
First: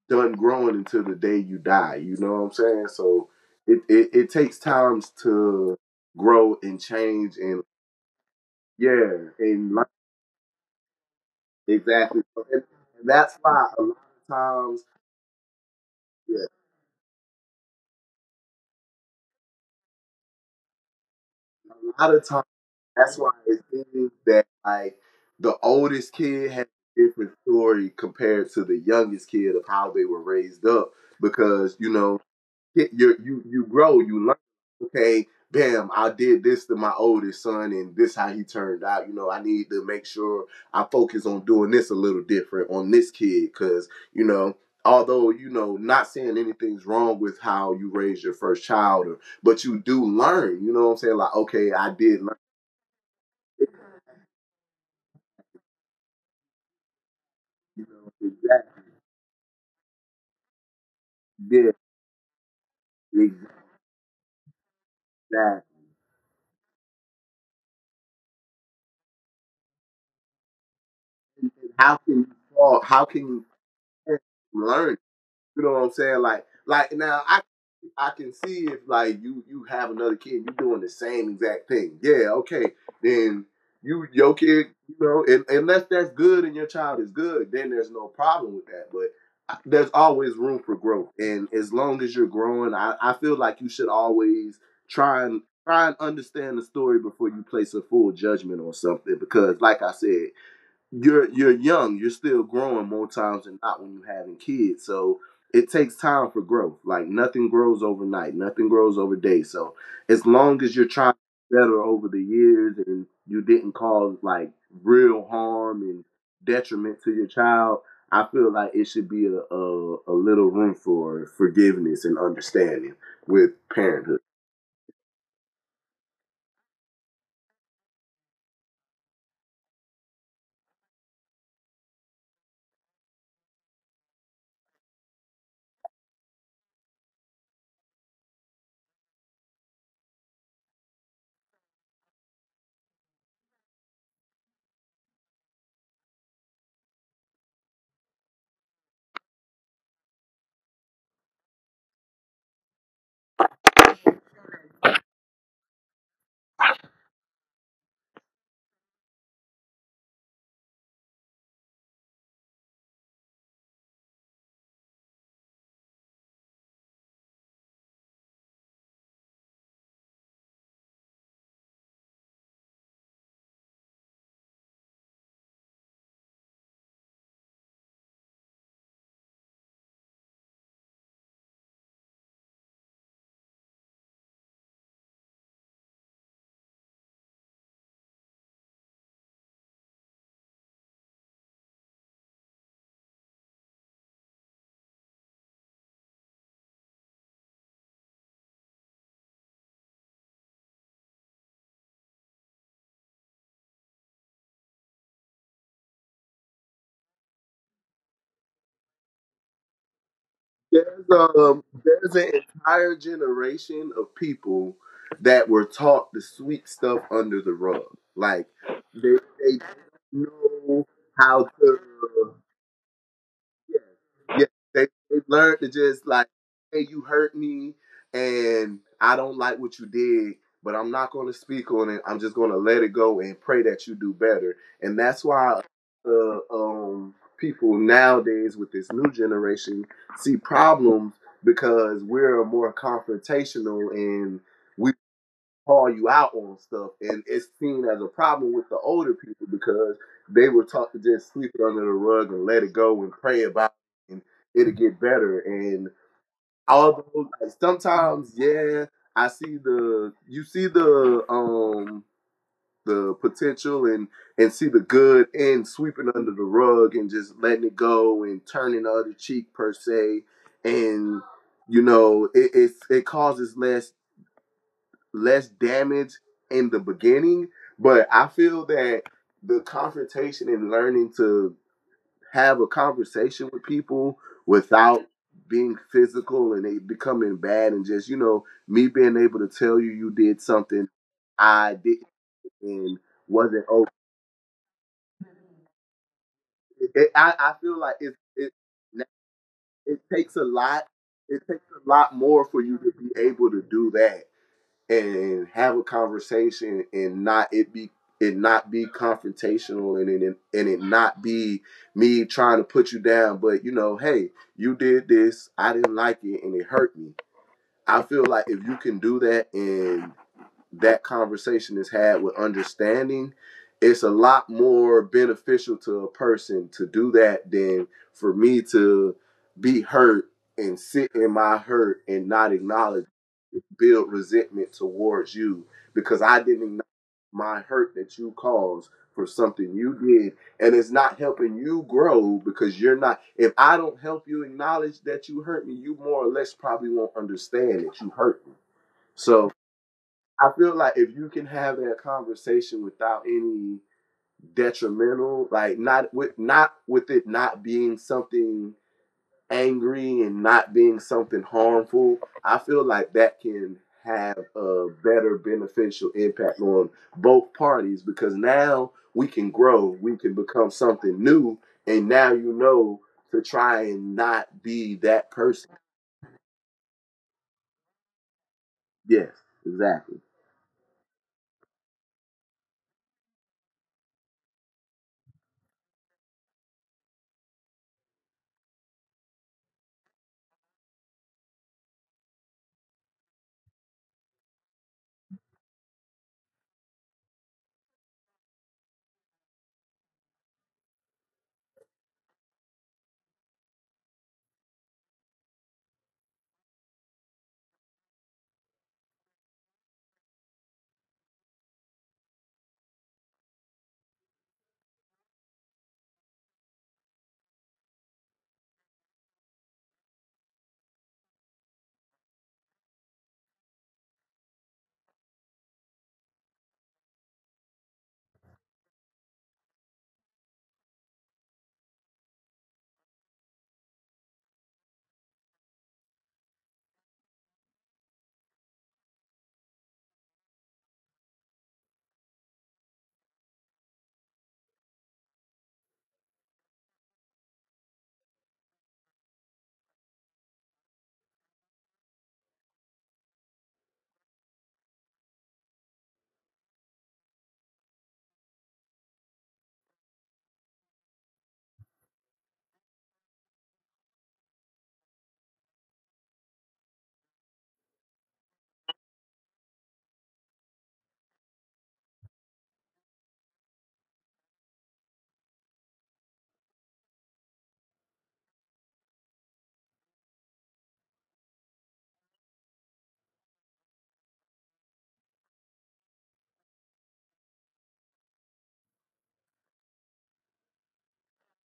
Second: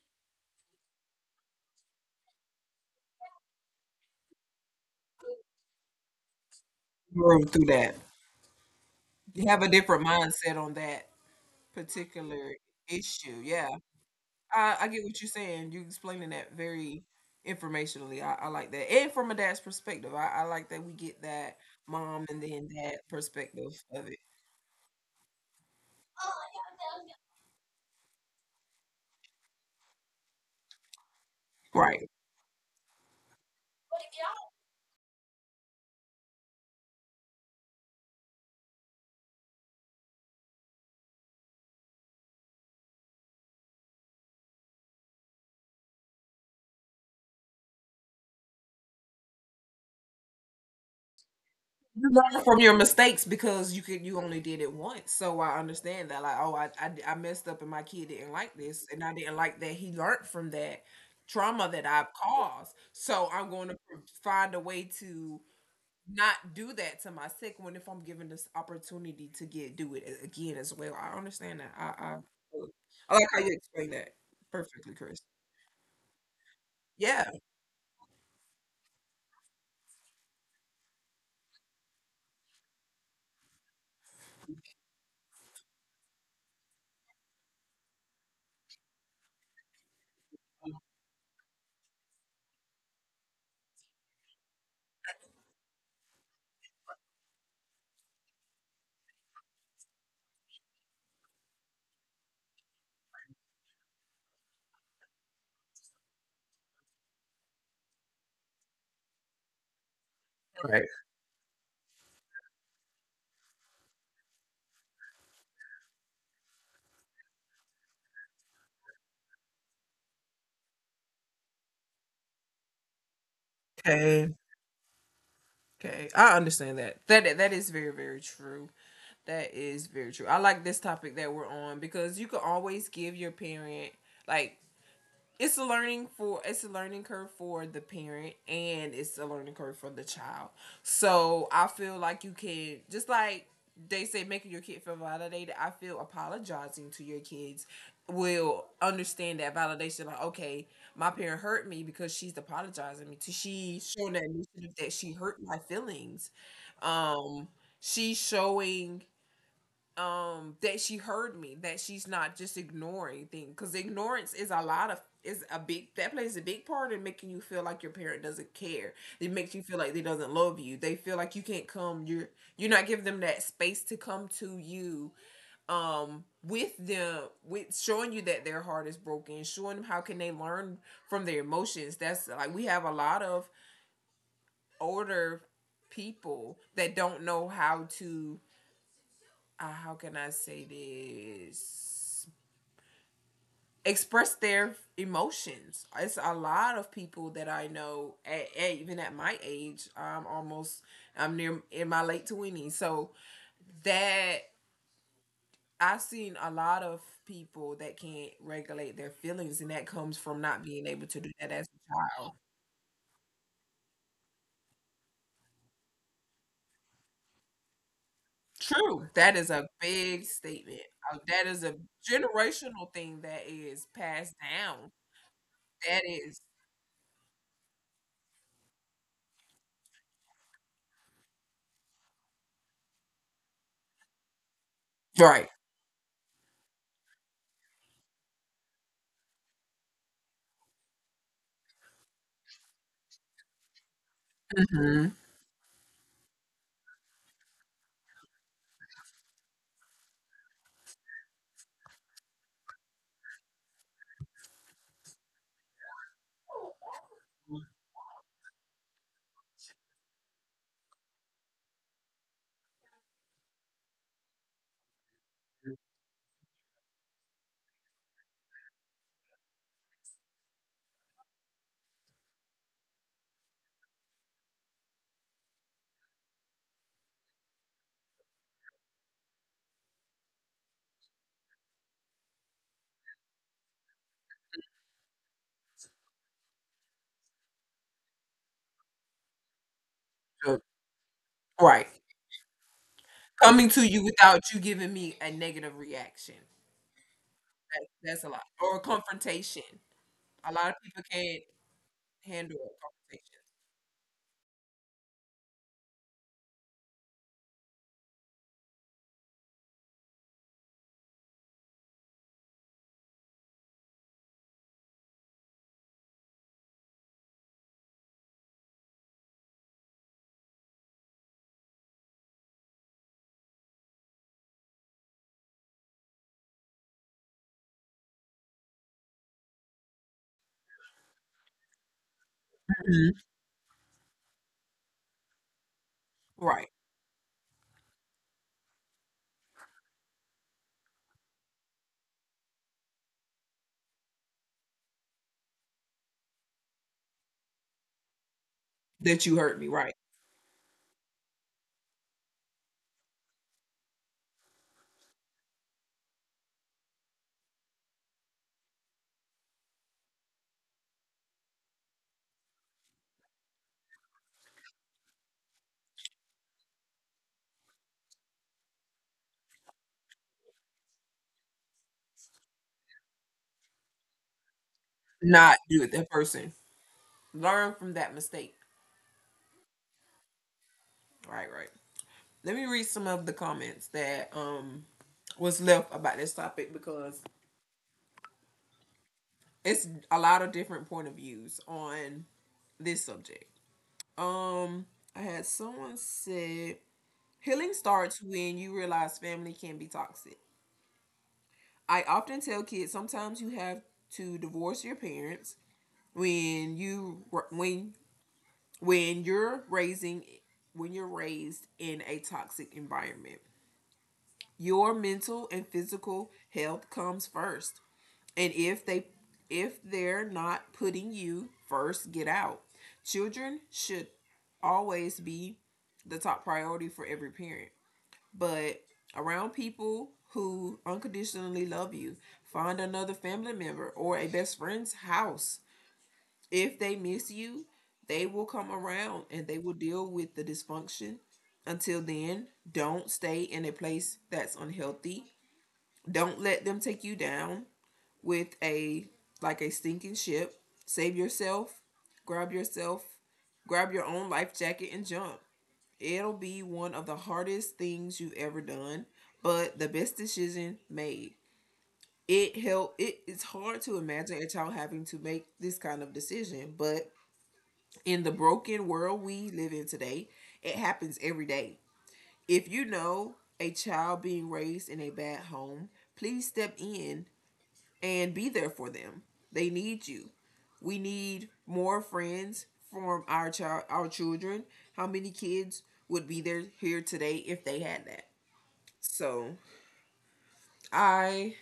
Speaker 2: done growing until the day you die. You know what I'm saying? So it, it, it takes times to grow and change
Speaker 1: Grow
Speaker 2: and
Speaker 1: through that.
Speaker 2: yeah,
Speaker 1: You have a
Speaker 2: and
Speaker 1: different mindset on that
Speaker 2: exactly. So,
Speaker 1: particular
Speaker 2: And and that's
Speaker 1: issue. Yeah.
Speaker 2: why a lot of
Speaker 1: I,
Speaker 2: times,
Speaker 1: I get what you're saying. You explaining
Speaker 2: yeah,
Speaker 1: that very informationally. I, I like that. And from a dad's perspective, I, I like that we get that
Speaker 2: a lot
Speaker 1: mom
Speaker 2: of
Speaker 1: and
Speaker 2: times,
Speaker 1: then dad
Speaker 2: that's why it
Speaker 1: perspective of
Speaker 2: seems
Speaker 1: it.
Speaker 2: that like the oldest kid has a different story compared to the youngest kid of how they were raised up. Because, you
Speaker 1: Right.
Speaker 2: know, get you you you grow you learn okay bam I did this to my oldest son and this how he turned out you know I need to make sure I focus on doing this a little different on this kid because you know although you know not saying anything's wrong with how you raised your first child or but you do learn you know what I'm saying like okay I
Speaker 1: You
Speaker 2: did learn
Speaker 1: learn from your mistakes
Speaker 2: this,
Speaker 1: because you could you only did it once. So I understand that. Like, oh, I, I d- I messed up and my
Speaker 2: you
Speaker 1: kid
Speaker 2: know
Speaker 1: didn't like
Speaker 2: exactly
Speaker 1: this and I didn't like that he learned from that
Speaker 2: yeah,
Speaker 1: trauma that I've caused. So I'm
Speaker 2: exactly.
Speaker 1: going to pr- find a way to not do that to my sick one if I'm given this opportunity to get do it a- again as well. I
Speaker 2: And
Speaker 1: understand that. I
Speaker 2: how can
Speaker 1: I,
Speaker 2: you how
Speaker 1: I
Speaker 2: can
Speaker 1: like how
Speaker 2: you
Speaker 1: you explain that
Speaker 2: learn
Speaker 1: perfectly, Chris.
Speaker 2: you know what I'm saying like like now
Speaker 1: Yeah.
Speaker 2: I. I can see if like you you have another kid, you are doing the same exact thing. Yeah, okay. Then you your kid, you know, and unless that's good and your child is good, then there's no problem with that. But I- there's always room for growth, and as long as you're growing, I, I feel like you should always try and try and understand the story before you place a full judgment on something. Because, like I said, you're you're young, you're still growing more times than not when you're having kids. So it takes time for growth. Like nothing grows overnight, nothing grows over day. So as long as
Speaker 1: Right.
Speaker 2: you're trying to get better over the years and you didn't cause like real harm and detriment to your child, I feel like it should be a, a, a little room for forgiveness and understanding with parenthood.
Speaker 1: Okay. Okay. I understand that. That that is very very true. That is very true. I like this topic that we're on because you can always give your parent, like, it's a learning for it's a learning curve for the parent and it's a learning curve for the child. So I feel like you can just, like they say, making your kid feel validated. I feel apologizing to your kids will understand that validation. Like, okay, my parent hurt me because she's apologizing me. To me. She's showing that initiative that she hurt my feelings. Um, she's showing um that she heard me, that she's not just ignoring things, because ignorance is a lot of is a big, that plays a big part in making you feel like your parent doesn't care. It makes you feel like they doesn't love you, they feel like you can't come, you're you're not giving them that space to come to you um with them, with showing you that their heart is broken, showing them how can they learn from their emotions. That's, like, we have a lot of older people that don't know how to, uh, how can I say this? Express their emotions. It's a lot of people that I know, at, at- even at my age, I'm almost, I'm near in my late twenties. So that I've seen a lot of people that can't regulate their feelings, and that comes from not being
Speaker 2: There's
Speaker 1: able to do that
Speaker 2: um
Speaker 1: as
Speaker 2: there's
Speaker 1: a
Speaker 2: an
Speaker 1: child.
Speaker 2: entire generation of people that were taught to sweep stuff under the rug. Like they
Speaker 1: True. That is
Speaker 2: they
Speaker 1: a big
Speaker 2: don't
Speaker 1: statement.
Speaker 2: know
Speaker 1: Uh,
Speaker 2: how
Speaker 1: That is a
Speaker 2: to.
Speaker 1: generational thing that
Speaker 2: Yeah,
Speaker 1: is passed
Speaker 2: yeah. They
Speaker 1: down.
Speaker 2: they learn to
Speaker 1: That
Speaker 2: just like,
Speaker 1: is
Speaker 2: hey, you hurt me, and I don't like what you did, but I'm not going to speak on it. I'm just going to let it go and pray that you do better. And that's
Speaker 1: right.
Speaker 2: why uh, um people nowadays with this new generation see problems because we're more confrontational and. We
Speaker 1: Hmm.
Speaker 2: call you out on stuff, and it's seen as a problem with the older people because they were taught to just sweep it under the rug and let it go and pray about it, and it'll get better. And although, like, sometimes, yeah, I see the you see the um the potential and and see the good and sweeping under the rug and just letting it go and turning the other cheek, per se. And you know it it's, it causes less less damage in the beginning, but I feel that the confrontation and learning to have a conversation with people without being physical and they becoming bad, and just, you know, me being able to tell you you did something I
Speaker 1: Right.
Speaker 2: didn't and wasn't
Speaker 1: Coming to
Speaker 2: okay.
Speaker 1: you without you giving me a negative reaction. That,
Speaker 2: It, I I feel like it
Speaker 1: that's a lot.
Speaker 2: it
Speaker 1: Or a confrontation.
Speaker 2: it takes a
Speaker 1: A lot of
Speaker 2: lot.
Speaker 1: people can't
Speaker 2: It takes a lot more
Speaker 1: handle
Speaker 2: for
Speaker 1: a
Speaker 2: you to be
Speaker 1: confrontation.
Speaker 2: able to do that and have a conversation and not it be, it not be confrontational, and it and it not be me trying to put you down, but you know, hey, you did this, I didn't like it, and it hurt me. I feel like if you can do that and that conversation is had with understanding, it's a lot more beneficial to a person to do that than for me to be hurt and sit in my hurt and not acknowledge
Speaker 1: Mhm.
Speaker 2: it, build resentment towards you because I didn't
Speaker 1: Right.
Speaker 2: acknowledge my hurt that you caused for something you did. And it's not helping you grow because you're not, if I don't help you acknowledge that you hurt me, you more or less probably won't understand that you hurt me.
Speaker 1: That you
Speaker 2: So,
Speaker 1: hurt me, right.
Speaker 2: I feel like if you can have that conversation without any detrimental, like not with not with it not being something angry and not being something harmful, I feel like that can have a better beneficial impact on both parties because now we can grow, we can become something new, and now you know to try and not be that
Speaker 1: Not
Speaker 2: person.
Speaker 1: you, that person. Learn from that mistake.
Speaker 2: Yes, exactly.
Speaker 1: Right, right. Let me read some of the comments that um was left about this topic because it's a lot of different point of views on this subject. Um, I had someone said, healing starts when you realize family can be toxic. I often tell kids, sometimes you have to divorce your parents when you when when you're raising when you're raised in a toxic environment. Your mental and physical health comes first. And if they if they're not putting you first, get out. Children should always be the top priority for every parent, but around people who unconditionally love you. Find another family member or a best friend's house. If they miss you, they will come around and they will deal with the dysfunction. Until then, don't stay in a place that's unhealthy. Don't let them take you down with a like a sinking ship. Save yourself. Grab yourself. Grab your own life jacket and jump. It'll be one of the hardest things you've ever done, but the best decision made. It help it, it's hard to imagine a child having to make this kind of decision, but in the broken world we live in today, it happens every day. If you know a child being raised in a bad home, please step in and be there for them. They need you. We need more friends from our child, our children. How many kids would be there here today if they had that? So I,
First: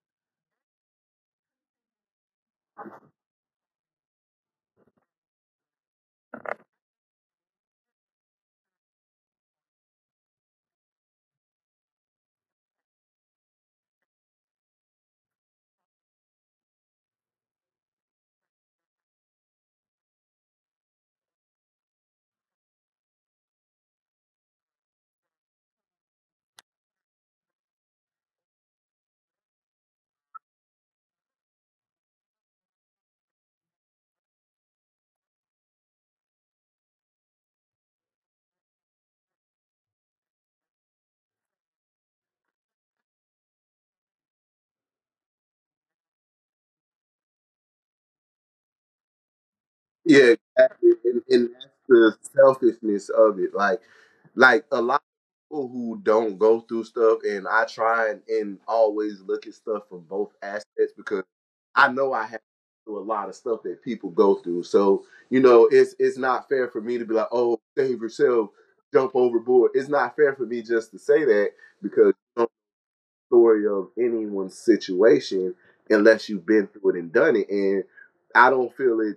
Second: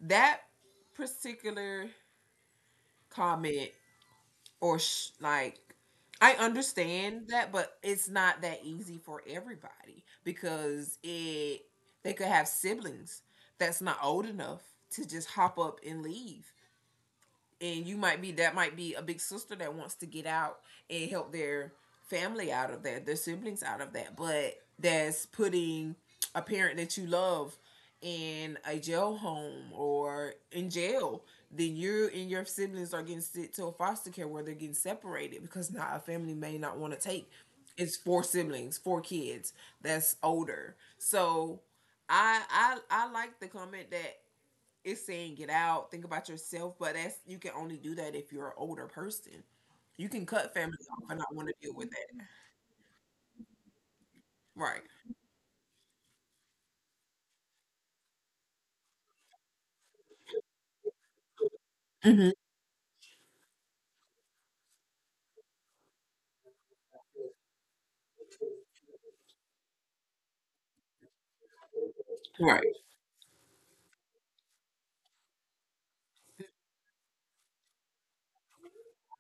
Speaker 1: that particular comment, or sh- like, I understand that, but it's not that easy for everybody because it they could have siblings that's not old enough to just hop up and leave. And you might be that might be a big sister that wants to get out and help their family out of that, their siblings out of that, but that's putting a parent that you love in a jail home, or in jail, then you and your siblings are getting sent to a foster care where they're getting separated because not a family may not want to take. It's four siblings, four kids that's older. So I I I like the comment that it's saying get out, think about yourself, but that's you can only do that if you're an older person. You can
Speaker 2: Yeah,
Speaker 1: cut family
Speaker 2: exactly.
Speaker 1: off and
Speaker 2: And,
Speaker 1: not want
Speaker 2: and
Speaker 1: to
Speaker 2: that's
Speaker 1: deal with
Speaker 2: the
Speaker 1: that.
Speaker 2: selfishness of it. Like, like
Speaker 1: Right.
Speaker 2: a lot of people who don't go through stuff, and I try and, and always look at stuff from both aspects because I know I
Speaker 1: Hmm.
Speaker 2: have through a lot of stuff that people go through. So you know, it's it's not fair for me to be like, oh, save yourself, jump overboard. It's not fair for me just to say that because you don't
Speaker 1: Right.
Speaker 2: know the story of anyone's situation unless you've been through it and done it. And I don't feel it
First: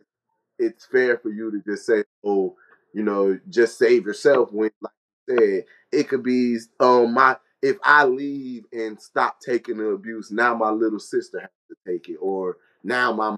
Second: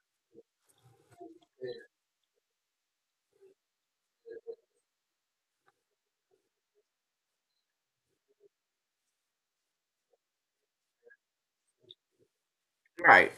Speaker 2: it's fair for you to just say, oh, you know, just save yourself when, like you said, it could be um my, if I leave and stop taking the abuse, now my little sister has to take it, or now
Speaker 1: Right.
Speaker 2: my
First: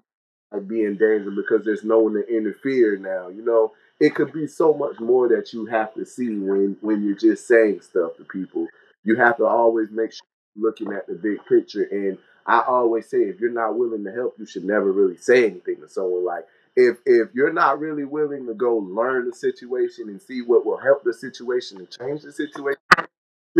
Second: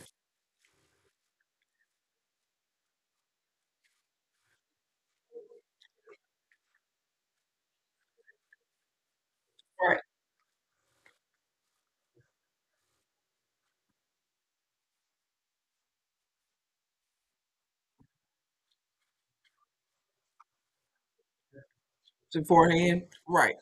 Speaker 2: like be in danger because there's no one to interfere now. You know, it could be so much more that you have to see when when you're just saying stuff to people. You have to always
Speaker 1: Right.
Speaker 2: make sure you're looking at the big picture. And I always say, if you're not willing to help, you should never really say anything to someone. Like if if you're not really willing to go learn the situation and see what will help the situation and change the situation,
Speaker 1: Beforehand. Right.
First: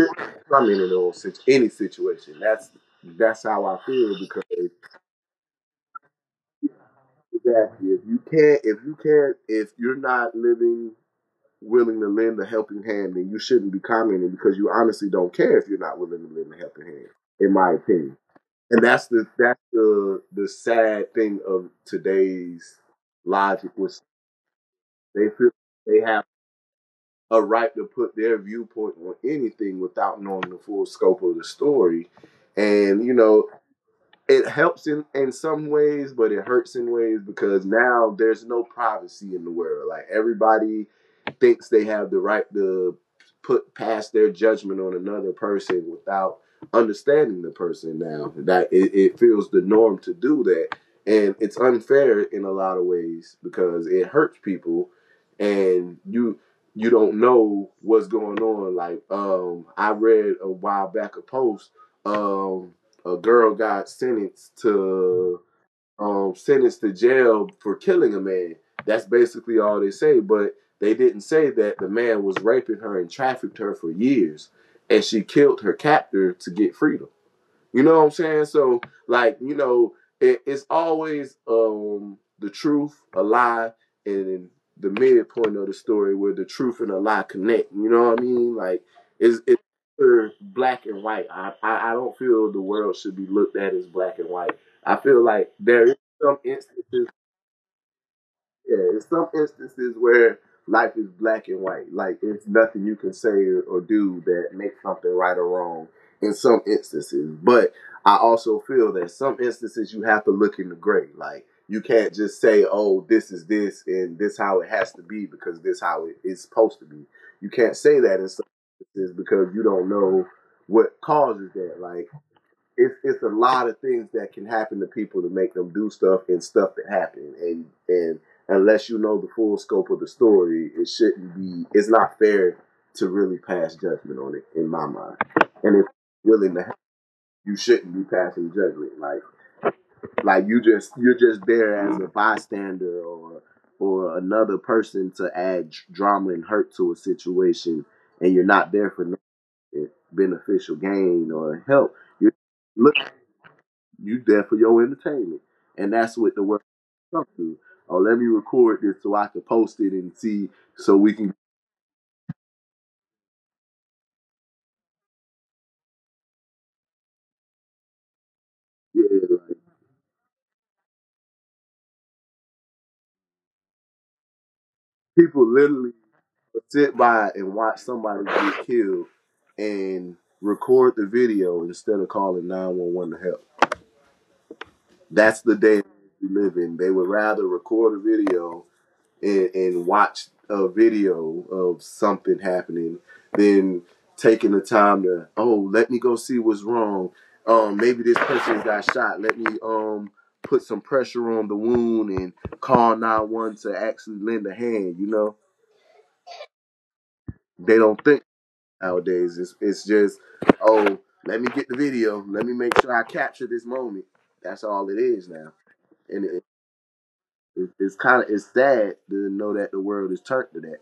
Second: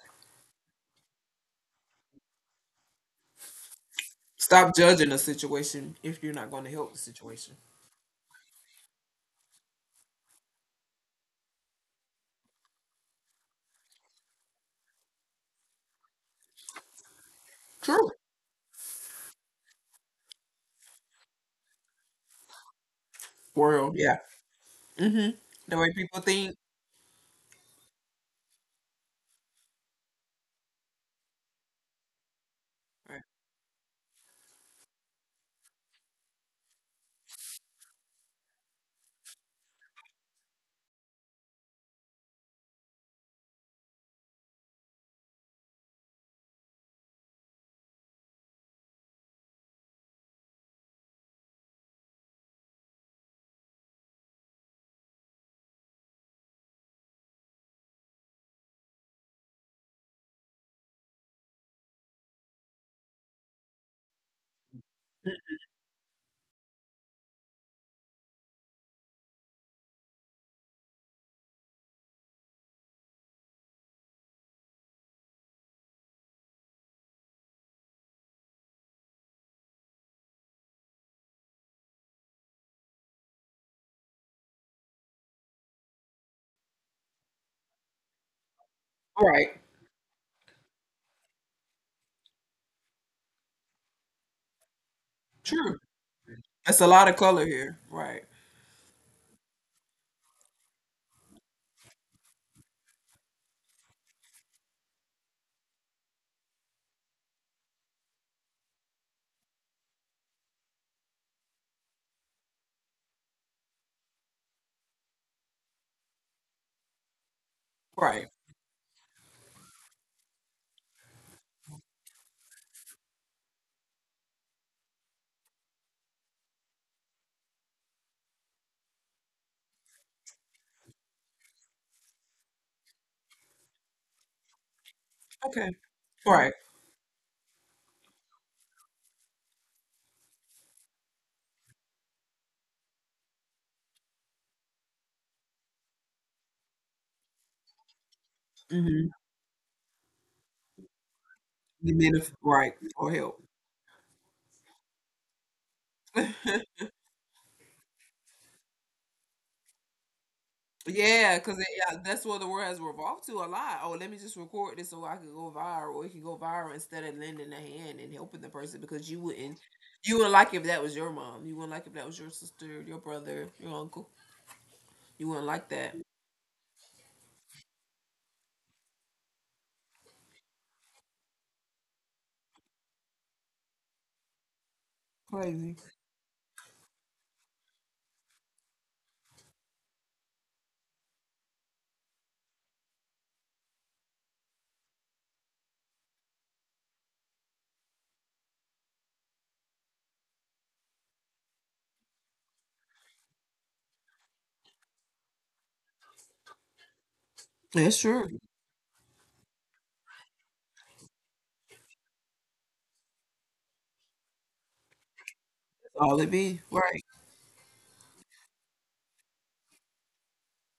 Speaker 2: I'm in an old situ- any situation. That's that's how I feel because
Speaker 1: Stop judging a situation if you're not going to help the situation.
Speaker 2: exactly. If you can't, if you can't, if you're not living willing to lend a helping hand, then you shouldn't be commenting because you honestly don't care if you're not willing to lend a helping hand. In my
Speaker 1: True.
Speaker 2: opinion, and that's the that's the the sad thing of today's logic
Speaker 1: World.
Speaker 2: was
Speaker 1: Yeah.
Speaker 2: they
Speaker 1: hmm
Speaker 2: feel
Speaker 1: The way
Speaker 2: they
Speaker 1: people
Speaker 2: have
Speaker 1: think.
Speaker 2: a right to put their viewpoint on anything without knowing the full scope of the story, and you
Speaker 1: Right.
Speaker 2: know it helps in in some ways, but it hurts in ways because now there's no privacy in the world. Like everybody thinks they have the right to put past their judgment on another person without understanding the person now that it, it feels the norm to do that, and it's unfair in a lot of ways because it hurts people, and you you don't know what's going on. Like um I read a while back a post, um a girl got sentenced to um, sentenced to jail for killing a man. That's basically all they say. But they didn't say that the man was raping her and trafficked her for years, and she killed her captor to get freedom. You know what I'm saying? So like, you know, it, it's always um the truth, a lie, and the midpoint of the story where the truth and a lie connect. You know what I mean? Like it's
Speaker 1: Right.
Speaker 2: it's never black and white. I, I I don't feel the world should be looked at as black and white. I feel like
Speaker 1: True.
Speaker 2: there is some
Speaker 1: That's a
Speaker 2: instances,
Speaker 1: lot of color here. Right.
Speaker 2: yeah, in some instances where life is black and white, like it's nothing you can say or do that makes something right or wrong. In some instances, but I also feel that some instances you have to look in the gray. Like you can't just say, "Oh, this is this and this how it has to be because this how it is supposed to be." You can't say that in
Speaker 1: Right.
Speaker 2: some instances because you don't know what causes that. Like it's it's a lot of things that can happen to people to make them do stuff and stuff that happen, and and unless you know the full scope of the story, it shouldn't be, it's not fair to really pass judgment on it, in my mind.
Speaker 1: Okay.
Speaker 2: And if you're
Speaker 1: Right.
Speaker 2: willing to help, you shouldn't be passing judgment, like like you just, you're just there as a bystander, or or another person to add drama and hurt to a situation, and you're not there for
Speaker 1: hmm
Speaker 2: no beneficial gain or help.
Speaker 1: You mean
Speaker 2: You're
Speaker 1: if, right,
Speaker 2: look,
Speaker 1: or help.
Speaker 2: you there for your entertainment, and that's what the world comes to. Oh, let me record this so I can post it and see, so we can.
Speaker 1: Yeah, because, yeah, that's what the world has revolved to a lot. Oh, let me just record this so I can go viral, or it can go viral, instead of lending a hand and helping the person
Speaker 2: Yeah,
Speaker 1: because you
Speaker 2: like,
Speaker 1: wouldn't, you wouldn't like if that was your mom. You wouldn't like if that was your sister, your brother, your uncle. You wouldn't
Speaker 2: people
Speaker 1: like that.
Speaker 2: literally sit by and watch somebody get killed and record the video instead of calling nine one one to help. That's the
Speaker 1: Crazy.
Speaker 2: day we live in. They would rather record a video and, and watch a video of something happening than taking the time to, oh, let me go see what's wrong. Um, maybe this person got shot. Let me um put some pressure on the wound and call nine one one to actually lend a hand. You know, they
Speaker 1: That's
Speaker 2: don't think
Speaker 1: true. That's
Speaker 2: nowadays. It's it's just, oh, let me get the video. Let me make sure I capture this moment. That's all it is now,
Speaker 1: all
Speaker 2: and
Speaker 1: it
Speaker 2: it,
Speaker 1: be. Right.
Speaker 2: it, it's kind of, it's sad to know that the world is turned to that.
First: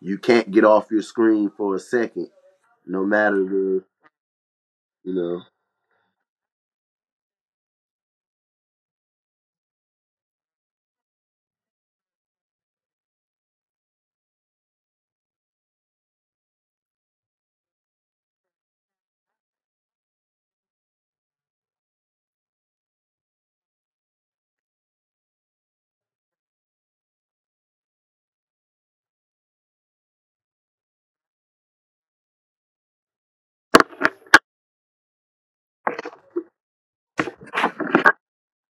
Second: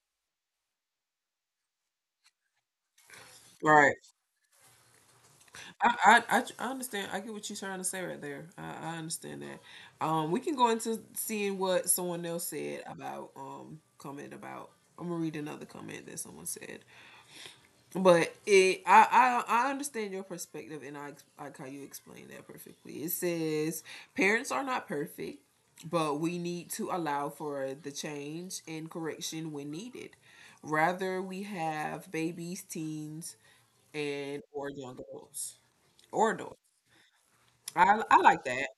Speaker 2: You can't get off your screen for a second, no matter the,
Speaker 1: Right.
Speaker 2: you know.
Speaker 1: I, I, I tr- I understand. I get what you're trying to say right there. I, I understand that. Um, we can go into seeing what someone else said about um comment about. I'm gonna read another comment that someone said. But it, I, I, I understand your perspective, and I I like how you explain that perfectly. It says, parents are not perfect, but we need to allow for the change and correction when needed. Rather, we have babies, teens, and or young adults, or adults. I, I like that.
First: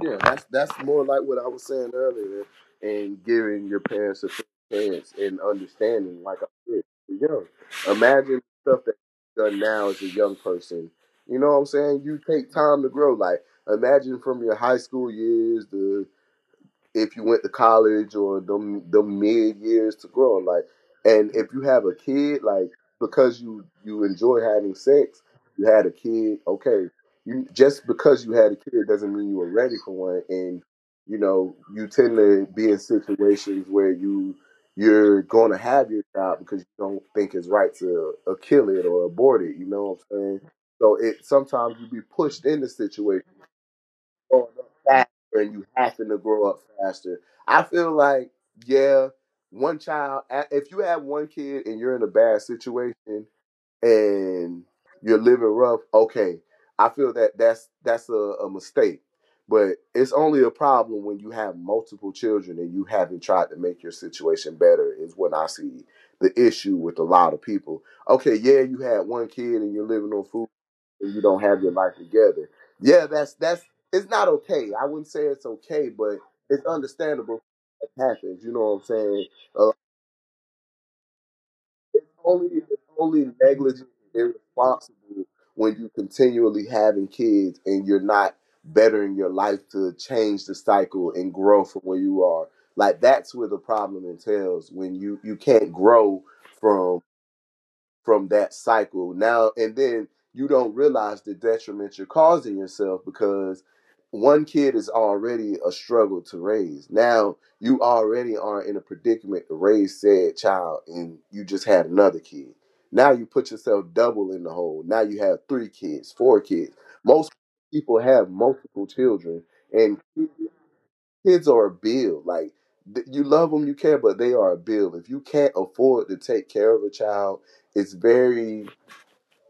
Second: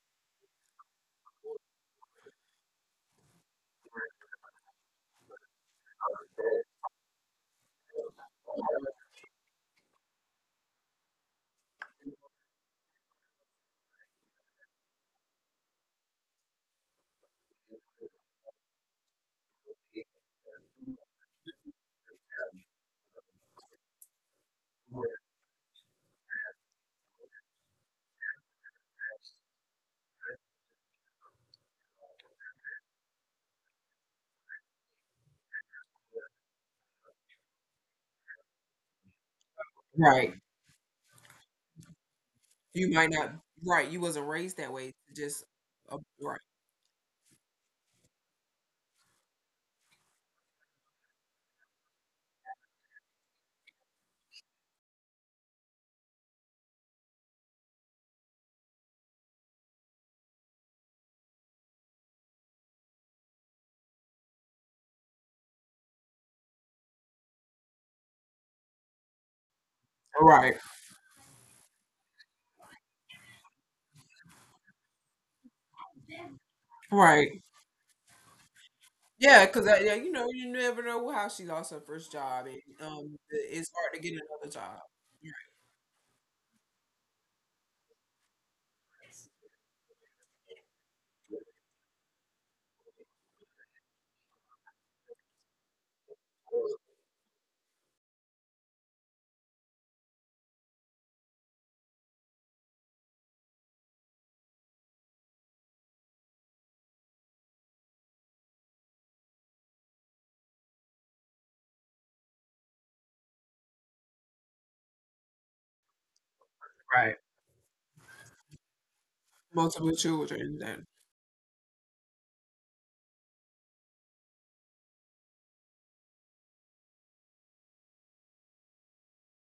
Speaker 2: Yeah, that's that's more like what I was saying earlier, and giving your parents a chance and understanding, like I said, you're young. Imagine stuff that's done now as a young person. You know what I'm saying? You take time to grow. Like imagine from your high school years, the if you went to college or the the mid years to grow. Like, and if you have a kid, like because you you enjoy having sex, you had a kid. Okay, you, just because you had a kid doesn't mean you were ready for one, and you know you tend to be in situations where you you're going to have your child because you don't think it's right to uh, kill it or abort it. You know what I'm
Speaker 1: Right.
Speaker 2: saying? So it, sometimes you be pushed into
Speaker 1: You might
Speaker 2: situations
Speaker 1: not. Right. You wasn't
Speaker 2: growing
Speaker 1: raised
Speaker 2: up
Speaker 1: that way.
Speaker 2: faster
Speaker 1: Just,
Speaker 2: and you
Speaker 1: uh,
Speaker 2: having to
Speaker 1: right.
Speaker 2: grow up faster. I feel like, yeah, one child, a- if you have one kid and you're in a bad situation and you're living rough, okay. I feel that that's that's a, a mistake. But it's only a problem when you have multiple children and you haven't tried to make your situation better is when I see the issue with a lot of people. Okay, yeah, you had one kid and you're living on food,
Speaker 1: Right.
Speaker 2: you don't have your life together. Yeah, that's that's it's not okay. I wouldn't say it's okay, but it's
Speaker 1: Right.
Speaker 2: understandable. It happens. You know what I'm saying?
Speaker 1: Yeah, because,
Speaker 2: Uh,
Speaker 1: yeah, you know, you never know how she lost her
Speaker 2: it's
Speaker 1: first job,
Speaker 2: only,
Speaker 1: and
Speaker 2: it's
Speaker 1: um,
Speaker 2: only
Speaker 1: it's
Speaker 2: negligent
Speaker 1: hard to get
Speaker 2: and
Speaker 1: another job.
Speaker 2: irresponsible
Speaker 1: Right.
Speaker 2: when you continually having kids and you're not bettering your life to change the cycle and grow from where you are. Like that's where the problem entails when you you can't grow from from that cycle now, and then you don't realize the detriment you're causing yourself because one kid is already a struggle to raise. Now you already are in a predicament to raise said child and you just had another kid. Now you put yourself double in the hole. Now you have three kids, four kids, most people have multiple children,
Speaker 1: Multiple
Speaker 2: and kids
Speaker 1: children, that
Speaker 2: kids are a bill. Like th- you love them, you care, but they are a bill. If you can't afford to take care of a child, it's very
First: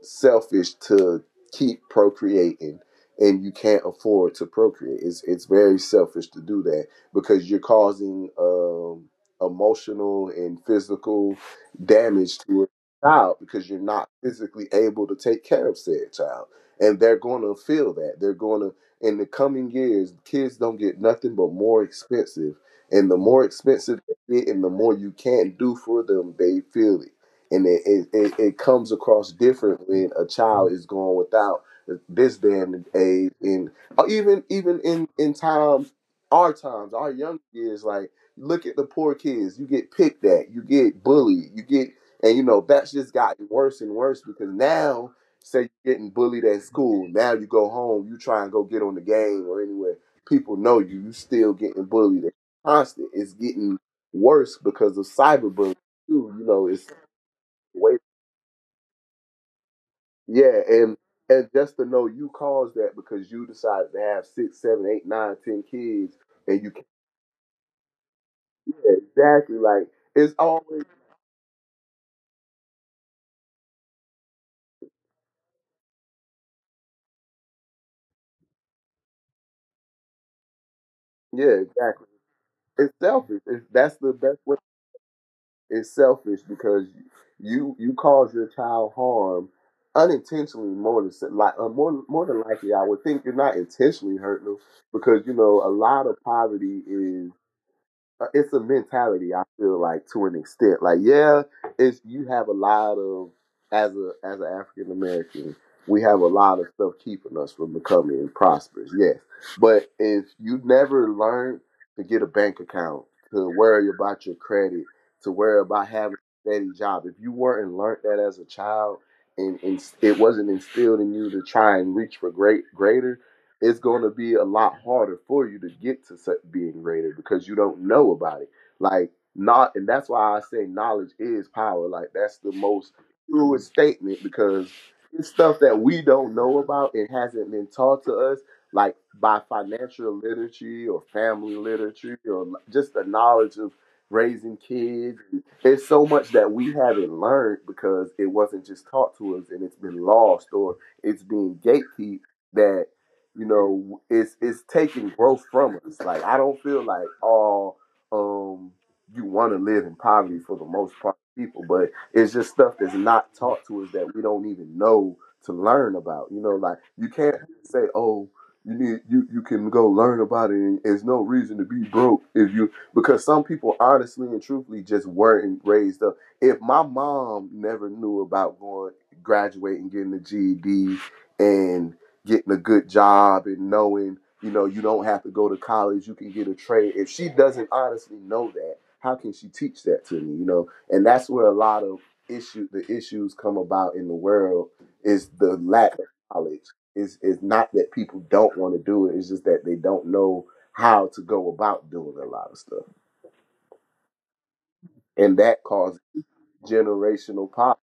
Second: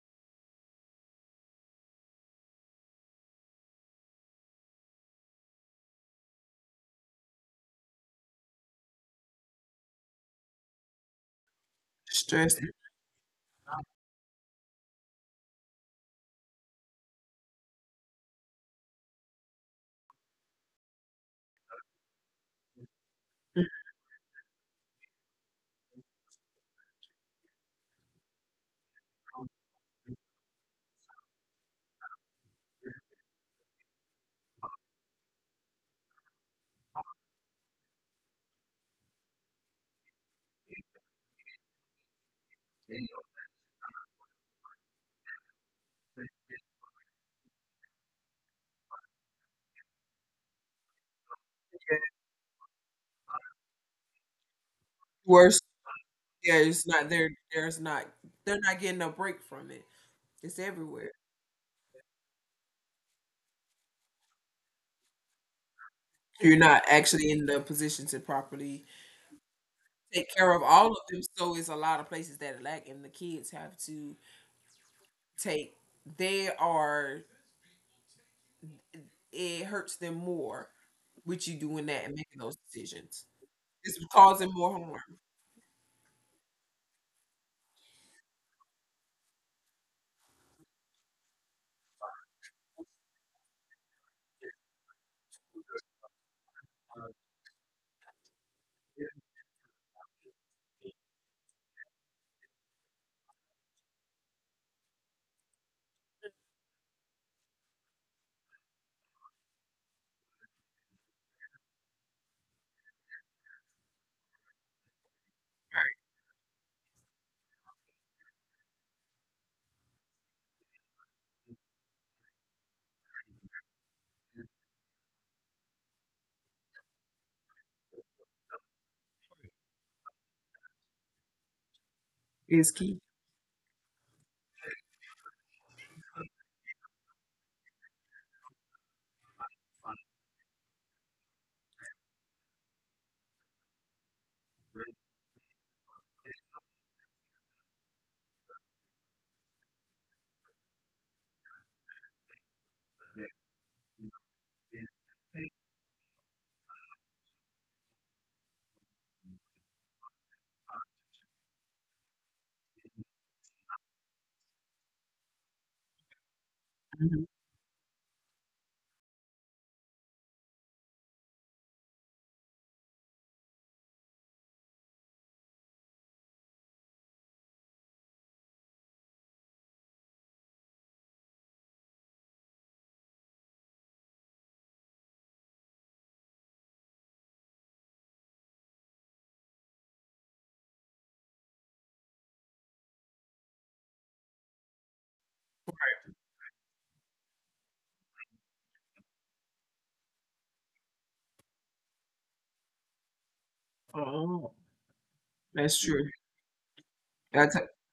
Speaker 2: selfish to keep procreating and you can't afford to procreate. It's it's very selfish to do that because you're causing um, emotional and physical damage
Speaker 1: stress
Speaker 2: to a child because you're not physically able to take care of said child. And they're going to feel that. They're going to, in the coming years, kids don't get nothing but more expensive. And the more expensive they get and the more you can't do for them, they feel it, and it, it, it, it comes across different when a child is going without this day and age, and or even even in in times, our times, our young years. Like look at the poor kids, you get picked at, you get bullied, you get, and you know, that's just gotten worse and worse because now say you're getting bullied at school, now you go home, you try and go get on the game or anywhere, people know you you still getting bullied. It's constant. It's getting worse because of
Speaker 1: worse.
Speaker 2: cyberbullying too. You
Speaker 1: Yeah,
Speaker 2: know,
Speaker 1: it's
Speaker 2: it's
Speaker 1: not there. There's
Speaker 2: Wait,
Speaker 1: not. They're not getting a break from it. It's
Speaker 2: yeah, and
Speaker 1: everywhere.
Speaker 2: and just to know you caused that because you decided to have six, seven, eight, nine, ten kids,
Speaker 1: You're
Speaker 2: and you
Speaker 1: not
Speaker 2: can't,
Speaker 1: actually in the position to properly
Speaker 2: yeah, exactly, like
Speaker 1: take
Speaker 2: it's
Speaker 1: care of
Speaker 2: always,
Speaker 1: all of them. So it's a lot of places that lack, and the kids have to take. They are. It hurts them more with you
Speaker 2: yeah,
Speaker 1: doing
Speaker 2: exactly.
Speaker 1: that and making those
Speaker 2: It's
Speaker 1: decisions.
Speaker 2: selfish. It's, that's
Speaker 1: It's
Speaker 2: the best
Speaker 1: causing
Speaker 2: way.
Speaker 1: more harm.
Speaker 2: It's selfish because you you cause your child harm unintentionally more than se- like uh, more more than likely. I would think you're not intentionally hurting them because you know a lot of poverty is. Uh, it's a mentality, I feel like, to an extent. Like yeah, it's, you have a lot of, as a as an African American, we have a lot of stuff keeping us from becoming prosperous. Yes, but if you never learn to get a bank account, to worry about your credit, to worry about having a steady job, if you weren't learned that as a child. And, and it wasn't instilled in you to try and reach for great greater, it's going to be a lot harder for you to get to being rated because you don't know about it. Like not, and that's why I say knowledge is power. Like that's the
Speaker 1: Is
Speaker 2: most
Speaker 1: key.
Speaker 2: truest statement because it's stuff that we don't know about. It hasn't been taught to us, like by financial literacy or family literacy or just the knowledge of raising kids. It's so much that we haven't learned because it wasn't just taught to us and it's been lost, or it's being gatekeep, that, you know, it's it's taking growth from us. Like I don't feel like all um you want to live in poverty for the most part of people, but it's just stuff that's not taught to us that we don't even know to learn about. You know, like you
Speaker 1: Mhm.
Speaker 2: can't say, oh, you need you you can go learn about it and there's no reason to be broke if you, because some people honestly and truthfully just weren't raised up. If my mom never knew about going graduating, getting a G E D and getting a good job, and knowing, you know, you don't have to go to college, you can get a trade. If she doesn't honestly know that, how can she teach that to me, you know? And that's where a lot of issue the issues come about in the world, is the lack of knowledge. Is is not that people don't want to do it, it's just that they don't know how to go about doing a lot of stuff. And that
Speaker 1: That's
Speaker 2: causes
Speaker 1: true.
Speaker 2: generational
Speaker 1: That's
Speaker 2: poverty.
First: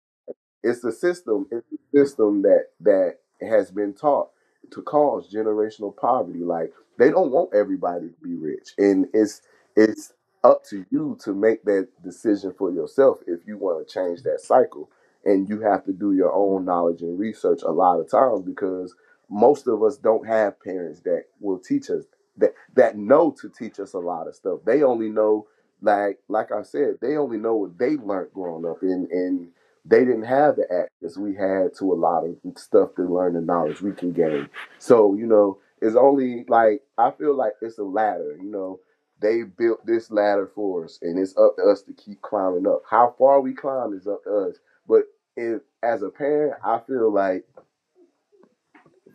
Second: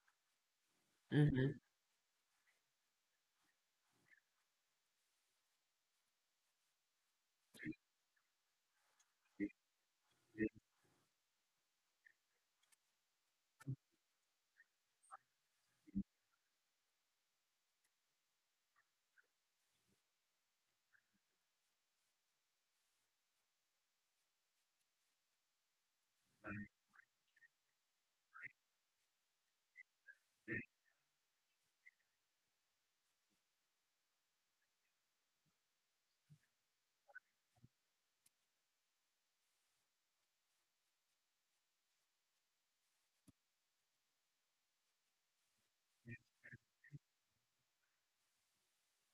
Speaker 2: It's the system.
Speaker 1: mhm,
Speaker 2: It's the system that that has been taught to cause generational poverty. Like they don't want everybody to be rich, and it's it's up to you to make that decision for yourself if you want to change that cycle. And you have to do your own knowledge and research a lot of times because most of us don't have parents that will teach us, that that know to teach us a lot of stuff. They only know, like like I said, they only know what they learned growing up, and and they didn't have the access we had to a lot of stuff to learn the knowledge we can gain. So, you know, it's only, like I feel like it's a ladder, you know. They built this ladder for us and it's up to us to keep climbing up. How far we climb is up to us. But if, as a parent, I feel like,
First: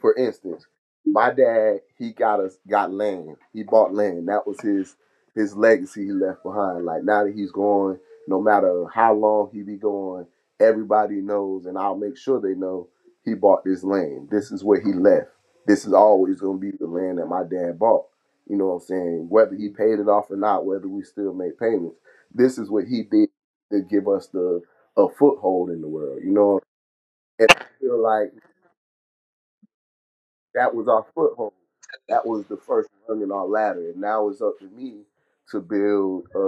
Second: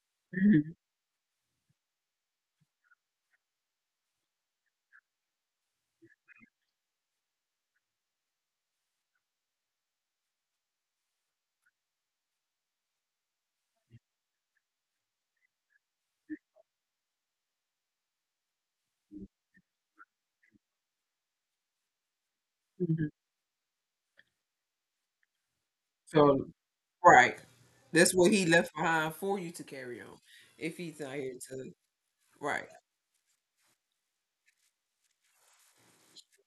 Speaker 2: for instance,
Speaker 1: mhm,
Speaker 2: my dad, he got us got land. He bought land. That was his his legacy he left behind. Like now that he's gone, no matter how long he be gone, everybody knows, and I'll make sure they know, he bought this land. This is where he left. This is always gonna be the land that my dad bought. You know what I'm saying? Whether he paid it off or not, whether we still make payments, this is what he
Speaker 1: mhm.
Speaker 2: did to give us the, a foothold in the world. You
Speaker 1: So,
Speaker 2: know,
Speaker 1: right.
Speaker 2: and I feel
Speaker 1: That's
Speaker 2: like
Speaker 1: what he left behind for you to carry on.
Speaker 2: that
Speaker 1: If
Speaker 2: was
Speaker 1: he's
Speaker 2: our
Speaker 1: not here
Speaker 2: foothold,
Speaker 1: to,
Speaker 2: that was the
Speaker 1: right,
Speaker 2: first rung in our ladder, and now it's up to me to build a,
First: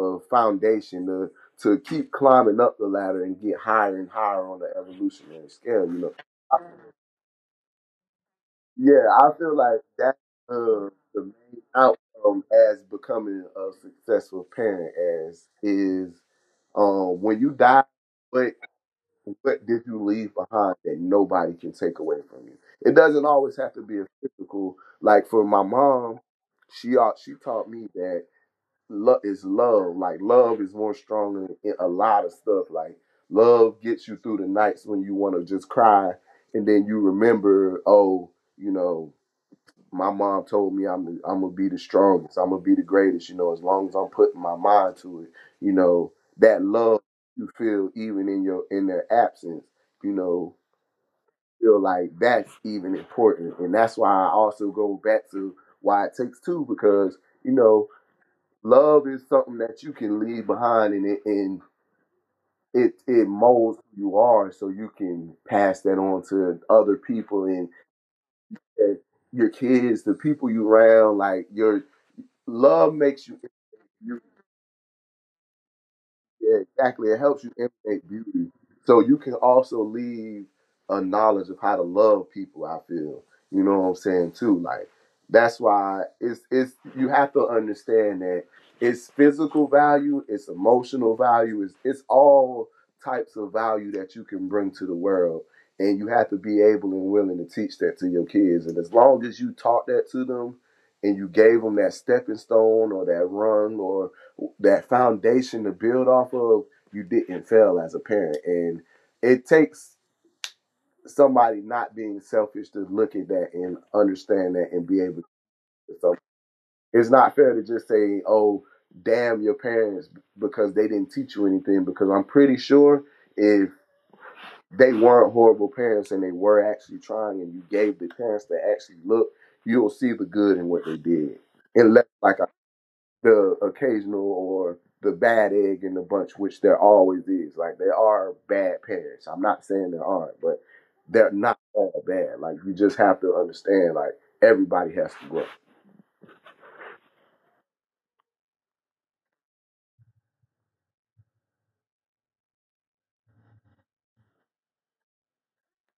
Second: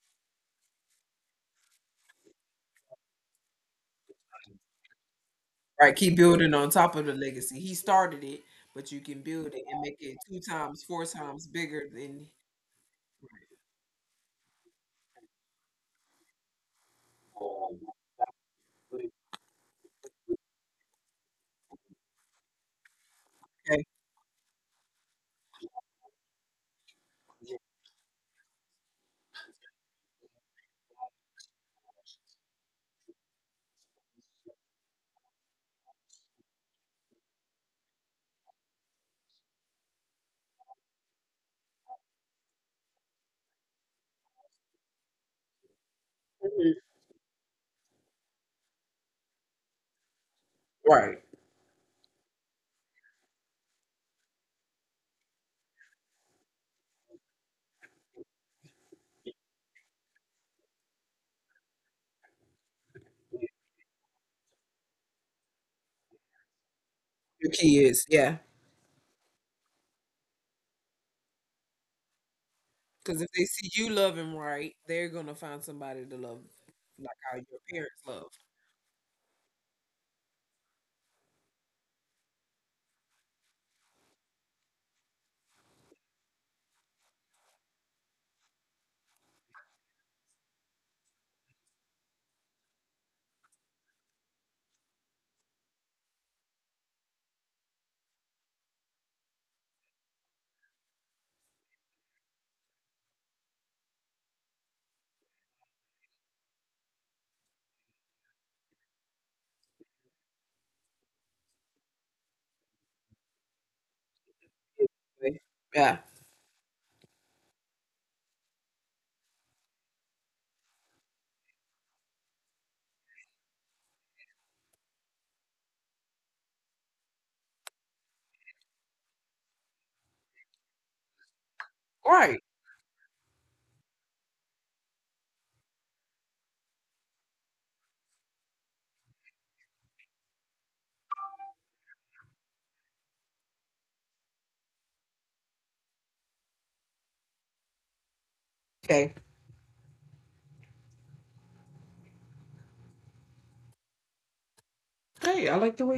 Speaker 2: a foundation to to keep climbing up the ladder and get higher and higher on the evolutionary scale.
Speaker 1: right,
Speaker 2: You know,
Speaker 1: keep building on top of the legacy. He started it, but you
Speaker 2: yeah,
Speaker 1: can
Speaker 2: I
Speaker 1: build
Speaker 2: feel
Speaker 1: it
Speaker 2: like
Speaker 1: and make it
Speaker 2: that's
Speaker 1: two times,
Speaker 2: uh,
Speaker 1: four
Speaker 2: the
Speaker 1: times
Speaker 2: main
Speaker 1: bigger than,
Speaker 2: outcome as becoming a successful parent, as is, um, when you die. But. And what did you leave behind that nobody can take away from you? It doesn't always have to
Speaker 1: okay,
Speaker 2: be a physical. Like for my mom, she au- she taught me that love is love. Like love is more stronger in a lot of stuff. Like love gets you through the nights when you want to just cry, and then you remember, oh, you know, my mom told me I'm I'm gonna be the strongest. I'm gonna be the greatest. You know, as long as I'm putting my mind to it. You know, that love you feel even in your, in their absence. You know,
Speaker 1: right,
Speaker 2: feel like that's even important, and that's why I also go back to why it takes two, because you know, love is something that you can leave behind, and it and it it molds who you are, so you can pass that on to other people
Speaker 1: your
Speaker 2: and.
Speaker 1: kids. Yeah.
Speaker 2: And your kids, the people you around, like your love
Speaker 1: Because
Speaker 2: makes
Speaker 1: if
Speaker 2: you,
Speaker 1: they see you
Speaker 2: you
Speaker 1: loving right, they're going to find somebody to love
Speaker 2: yeah, exactly, it
Speaker 1: like how
Speaker 2: helps you
Speaker 1: your parents
Speaker 2: imitate
Speaker 1: loved.
Speaker 2: beauty, so you can also leave a knowledge of how to love people, I feel. You know what I'm saying? Too, like, that's why it's it's you have to understand that it's physical value, it's emotional value, it's, it's all types of value that you can bring to the world, and you have to be able and willing to teach that to your kids, and as long as you taught that to them and you gave them that stepping stone or that run or that foundation to build off of, you didn't fail as a parent. And it takes somebody not being selfish to look at that and understand that and be able
Speaker 1: Yeah.
Speaker 2: to.
Speaker 1: Yeah.
Speaker 2: So it's not fair to just say, oh, damn your parents because they didn't teach you anything. Because I'm pretty sure if they weren't horrible parents and they were actually trying and you gave the parents to actually look, you'll see the good in what they did. Unless, like
Speaker 1: Right.
Speaker 2: I the occasional or the bad egg in the bunch, which there always is. Like there are bad parents. I'm not saying there aren't, but they're not all bad. Like you just have to understand, like everybody has to grow.
Speaker 1: Okay.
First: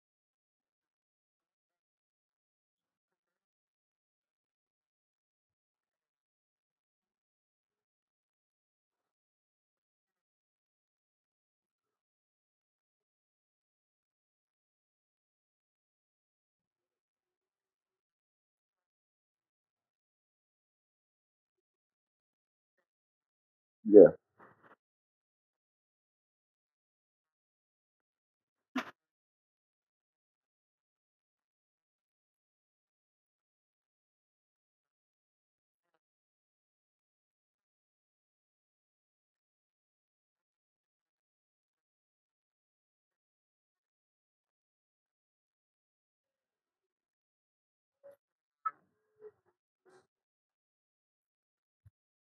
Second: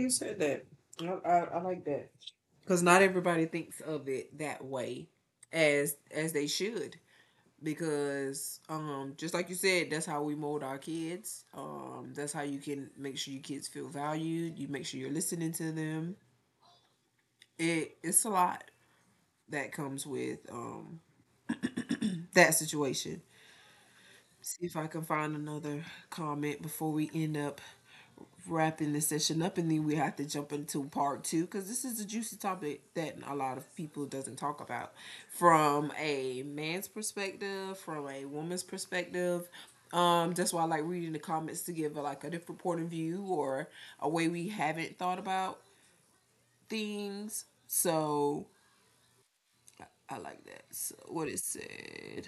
Speaker 1: Said that. I, I, I like that. Because not everybody thinks of it that way, as as they should. Because um just like you said, that's how we mold our kids. Um that's how you can make sure your kids feel valued, you make sure you're listening to them. It it's a lot that comes with um that situation.
Speaker 2: Yeah,
Speaker 1: See if I can find another comment before we end up wrapping this session up, and then we have to jump into part two, because this is a juicy topic that a lot of people doesn't talk about, from a man's perspective, from a woman's perspective. Um that's why I like reading the comments, to give a, like a different point of view, or a way we haven't thought about things. So I like that. So what it said:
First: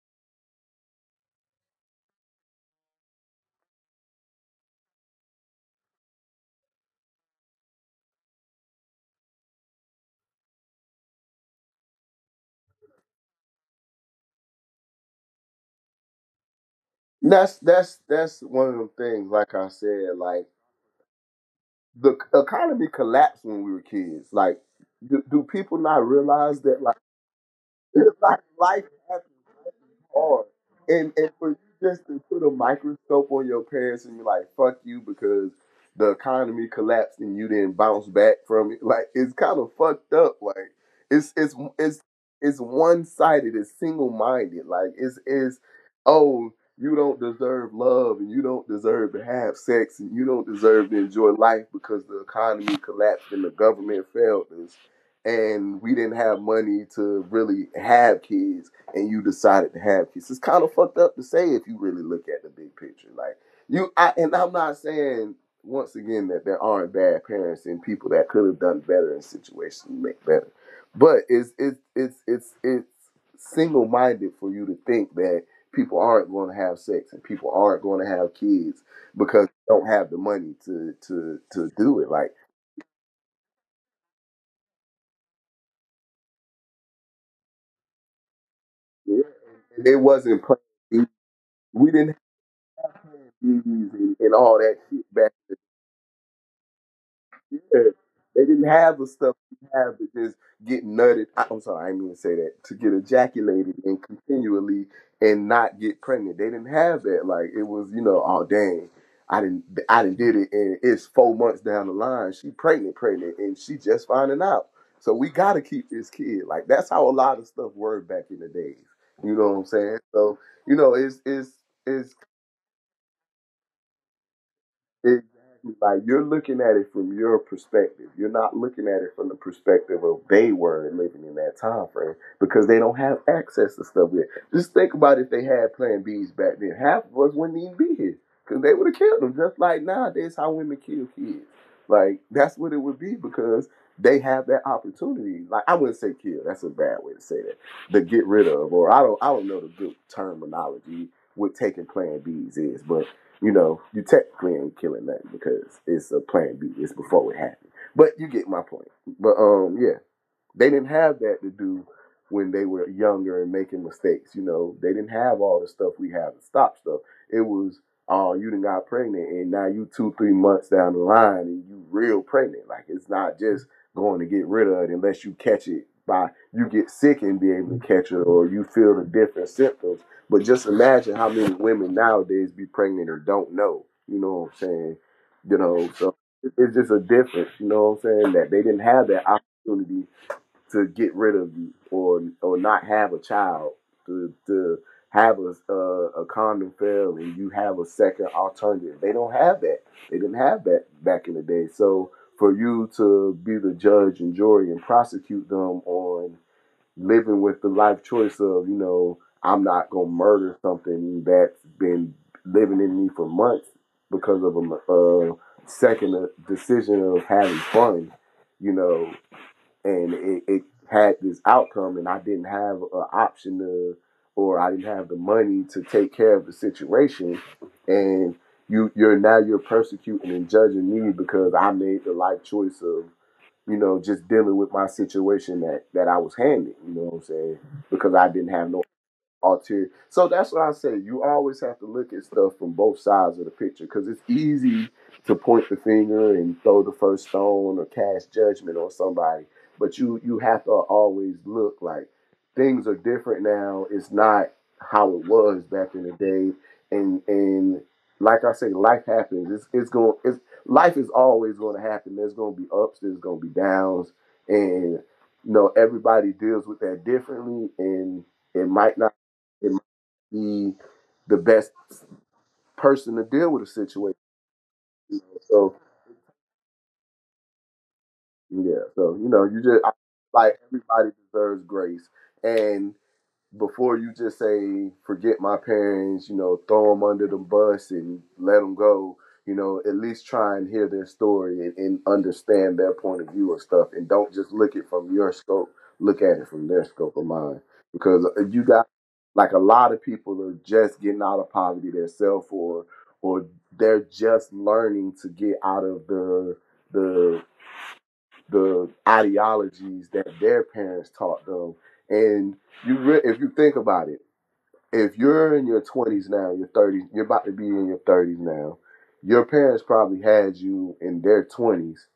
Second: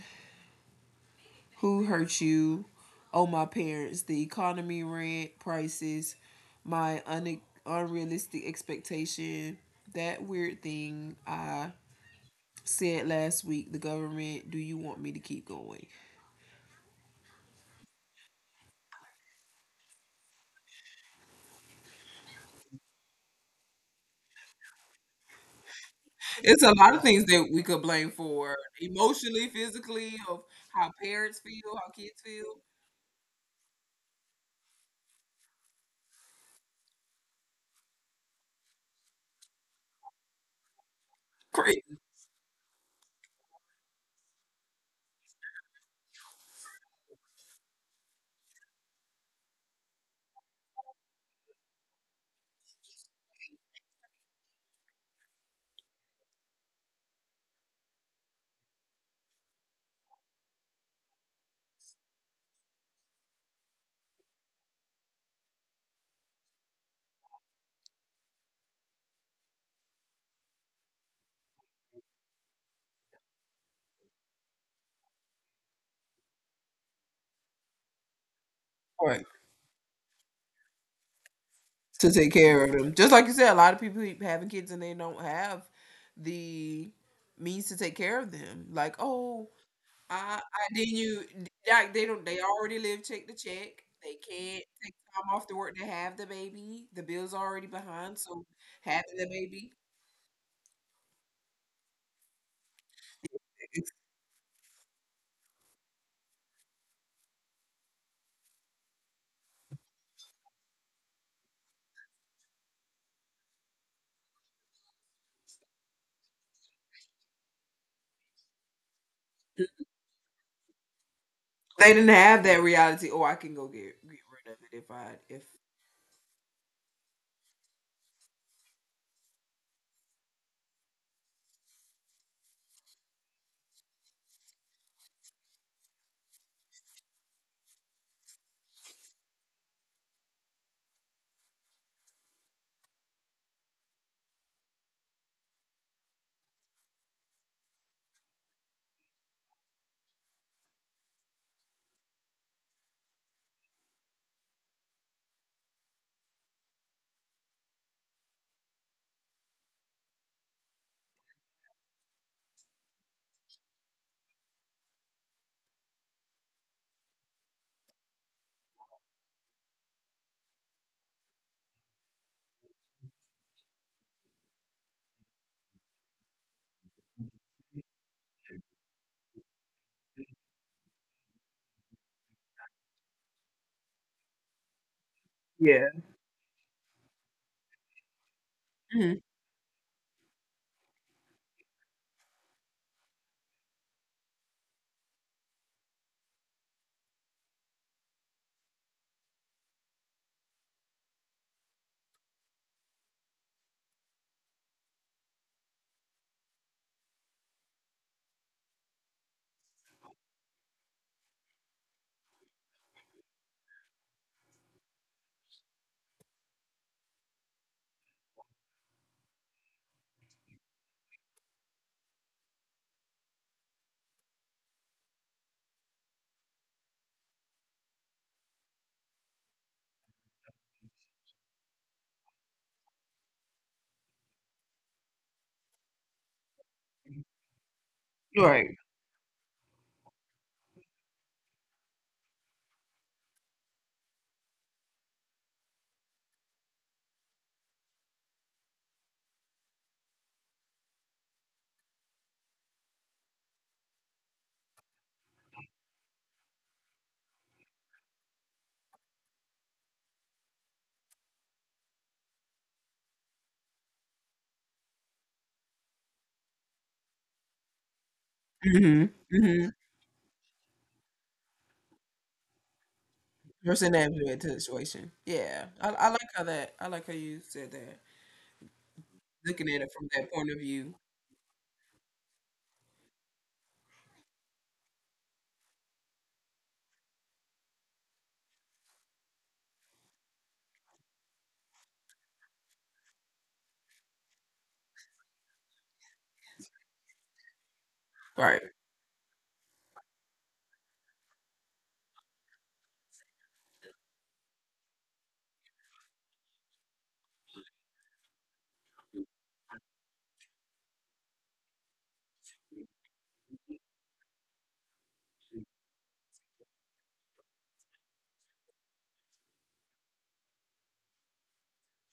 Speaker 1: Who Hurt You, Oh My Parents, The Economy, Rent, Prices, My un- Unrealistic Expectation, That Weird Thing I Said Last Week, The Government, Do You Want Me to Keep Going?
Speaker 2: that's that's that's one of them things. Like I said, like the economy collapsed when we were kids. Like, do, do people not realize
Speaker 1: It's a
Speaker 2: that, like,
Speaker 1: lot of things that we could blame
Speaker 2: like
Speaker 1: for,
Speaker 2: life happens?
Speaker 1: emotionally, physically,
Speaker 2: Hard.
Speaker 1: of how
Speaker 2: And and
Speaker 1: parents
Speaker 2: for you
Speaker 1: feel, how
Speaker 2: just to
Speaker 1: kids
Speaker 2: put a
Speaker 1: feel.
Speaker 2: microscope on your parents and be like, fuck you, because the economy collapsed and you didn't bounce back from it. Like it's kind of fucked up. Like it's it's it's
Speaker 1: Crazy.
Speaker 2: it's one sided, it's single minded. Like it's it's oh, you don't deserve love and you don't deserve to have sex and you don't deserve to enjoy life because the economy collapsed and the government failed us, and we didn't have money to really have kids, and you decided to have kids. It's kind of fucked up to say if you really look at the big picture. Like you, I, and I'm not saying, once again, that there aren't bad parents and people that could have done better in situations to make better, but it's it's it's it's it's single minded for you to think that people aren't going to have sex and people aren't going to have kids
Speaker 1: Right.
Speaker 2: because they don't have the money to to to do it.
Speaker 1: To
Speaker 2: Like
Speaker 1: take care of them. Just like you said, a lot of people keep having kids and they don't have the means to take care of them. Like,
Speaker 2: it
Speaker 1: oh,
Speaker 2: it
Speaker 1: Uh,
Speaker 2: wasn't
Speaker 1: I then
Speaker 2: planned.
Speaker 1: you
Speaker 2: We
Speaker 1: like they
Speaker 2: didn't
Speaker 1: don't they already
Speaker 2: have
Speaker 1: live check
Speaker 2: planned
Speaker 1: to
Speaker 2: babies
Speaker 1: check. They
Speaker 2: and, and all
Speaker 1: can't
Speaker 2: that
Speaker 1: take
Speaker 2: shit
Speaker 1: time
Speaker 2: back.
Speaker 1: off to work to have the baby. The bill's already
Speaker 2: Yeah.
Speaker 1: behind,
Speaker 2: They
Speaker 1: so
Speaker 2: didn't have the
Speaker 1: having the
Speaker 2: stuff we
Speaker 1: baby,
Speaker 2: have to just get nutted. I, I'm sorry, I didn't mean to say that. To get ejaculated and continually and not get pregnant. They didn't have that. Like it was, you know, oh dang, I didn't, I didn't did it, and it's four months down the line. She pregnant, pregnant, and she just finding out. So we gotta keep this kid. Like that's how a lot of stuff worked back in the days. You know what I'm saying? So you know, it's it's
Speaker 1: they didn't
Speaker 2: it's
Speaker 1: have that reality. Oh, I can go get get rid of it if I
Speaker 2: Exactly.
Speaker 1: if
Speaker 2: Like you're looking at it from your perspective. You're not looking at it from the perspective of they were living in that time frame because they don't have access to stuff yet. Just think about if they had Plan Bs back then. Half of us wouldn't even be here because they would have killed them. Just like nowadays, how women kill kids. Like that's what it would be because they have that opportunity. Like I wouldn't say kill. That's a bad way to say that. To get rid of, or I don't, I don't know the good terminology what taking Plan Bs is, but you know, you technically ain't killing nothing because it's a plan B. It's before it happened. But you get my point. But um, yeah, they didn't have that to do when they were younger and making mistakes. You know, they didn't have all the stuff we have to stop stuff. It was, oh, uh, you done got pregnant, and now you two, three months down the line, and you real pregnant. Like it's not just going to get rid of it unless you catch it by you get sick and be able to catch it, or you feel the different symptoms. But just imagine how many women nowadays be pregnant or don't know. You know what I'm saying? You know, so it's just a difference. You know what I'm saying? That they didn't have
Speaker 1: Mhm.
Speaker 2: that opportunity to get rid of you or or not have a child to to have a a, a condom fail and you have a second alternative. They don't have that. They didn't have that back in the day. So for you to be the judge and jury and prosecute them on living with the life choice of, you know, I'm not gonna murder something that's been living in me for months because of a, a second uh, decision of having fun. You know, and it, it had this outcome, and I didn't have an option to, or I didn't have the money to take care of the situation, and you you're now you're persecuting and judging me because I made the life choice of, you know, just dealing with my situation that that I was handed. You know what I'm saying? Because I didn't have
Speaker 1: Right.
Speaker 2: no ulterior. So that's what I say. You always have to look at stuff from both sides of the picture because it's easy to point the finger and throw the first stone or cast judgment on somebody, but you you have to always look like things are different now. It's not how it was back in the day, and and like I say, life happens. It's it's going. It's life is always going to happen. There's going to be ups. There's going to be downs, and you know everybody deals with that differently, and it might
Speaker 1: Mm-hmm.
Speaker 2: not.
Speaker 1: Mm-hmm.
Speaker 2: It might be the best person to deal with a
Speaker 1: Person that
Speaker 2: situation.
Speaker 1: To the situation. Yeah,
Speaker 2: So
Speaker 1: I, I like how that. I like how you said that.
Speaker 2: yeah, so you know, you
Speaker 1: Looking
Speaker 2: just
Speaker 1: at
Speaker 2: I,
Speaker 1: it from that point
Speaker 2: like
Speaker 1: of view.
Speaker 2: everybody deserves grace, and before you just say forget my parents, you know, throw them under the bus and let them go. You know, at least try and hear their story and, and understand their point of view of stuff, and don't just look it from your scope. Look at it from their scope of mind, because uh, you
Speaker 1: Right.
Speaker 2: got like a lot of people are just getting out of poverty themselves, or or they're just learning to get out of the the the ideologies that their parents taught them, and you re- if you think about it, if you're in your twenties now, your thirties, you're about to be in your thirties now. Your parents probably had you in their twenties,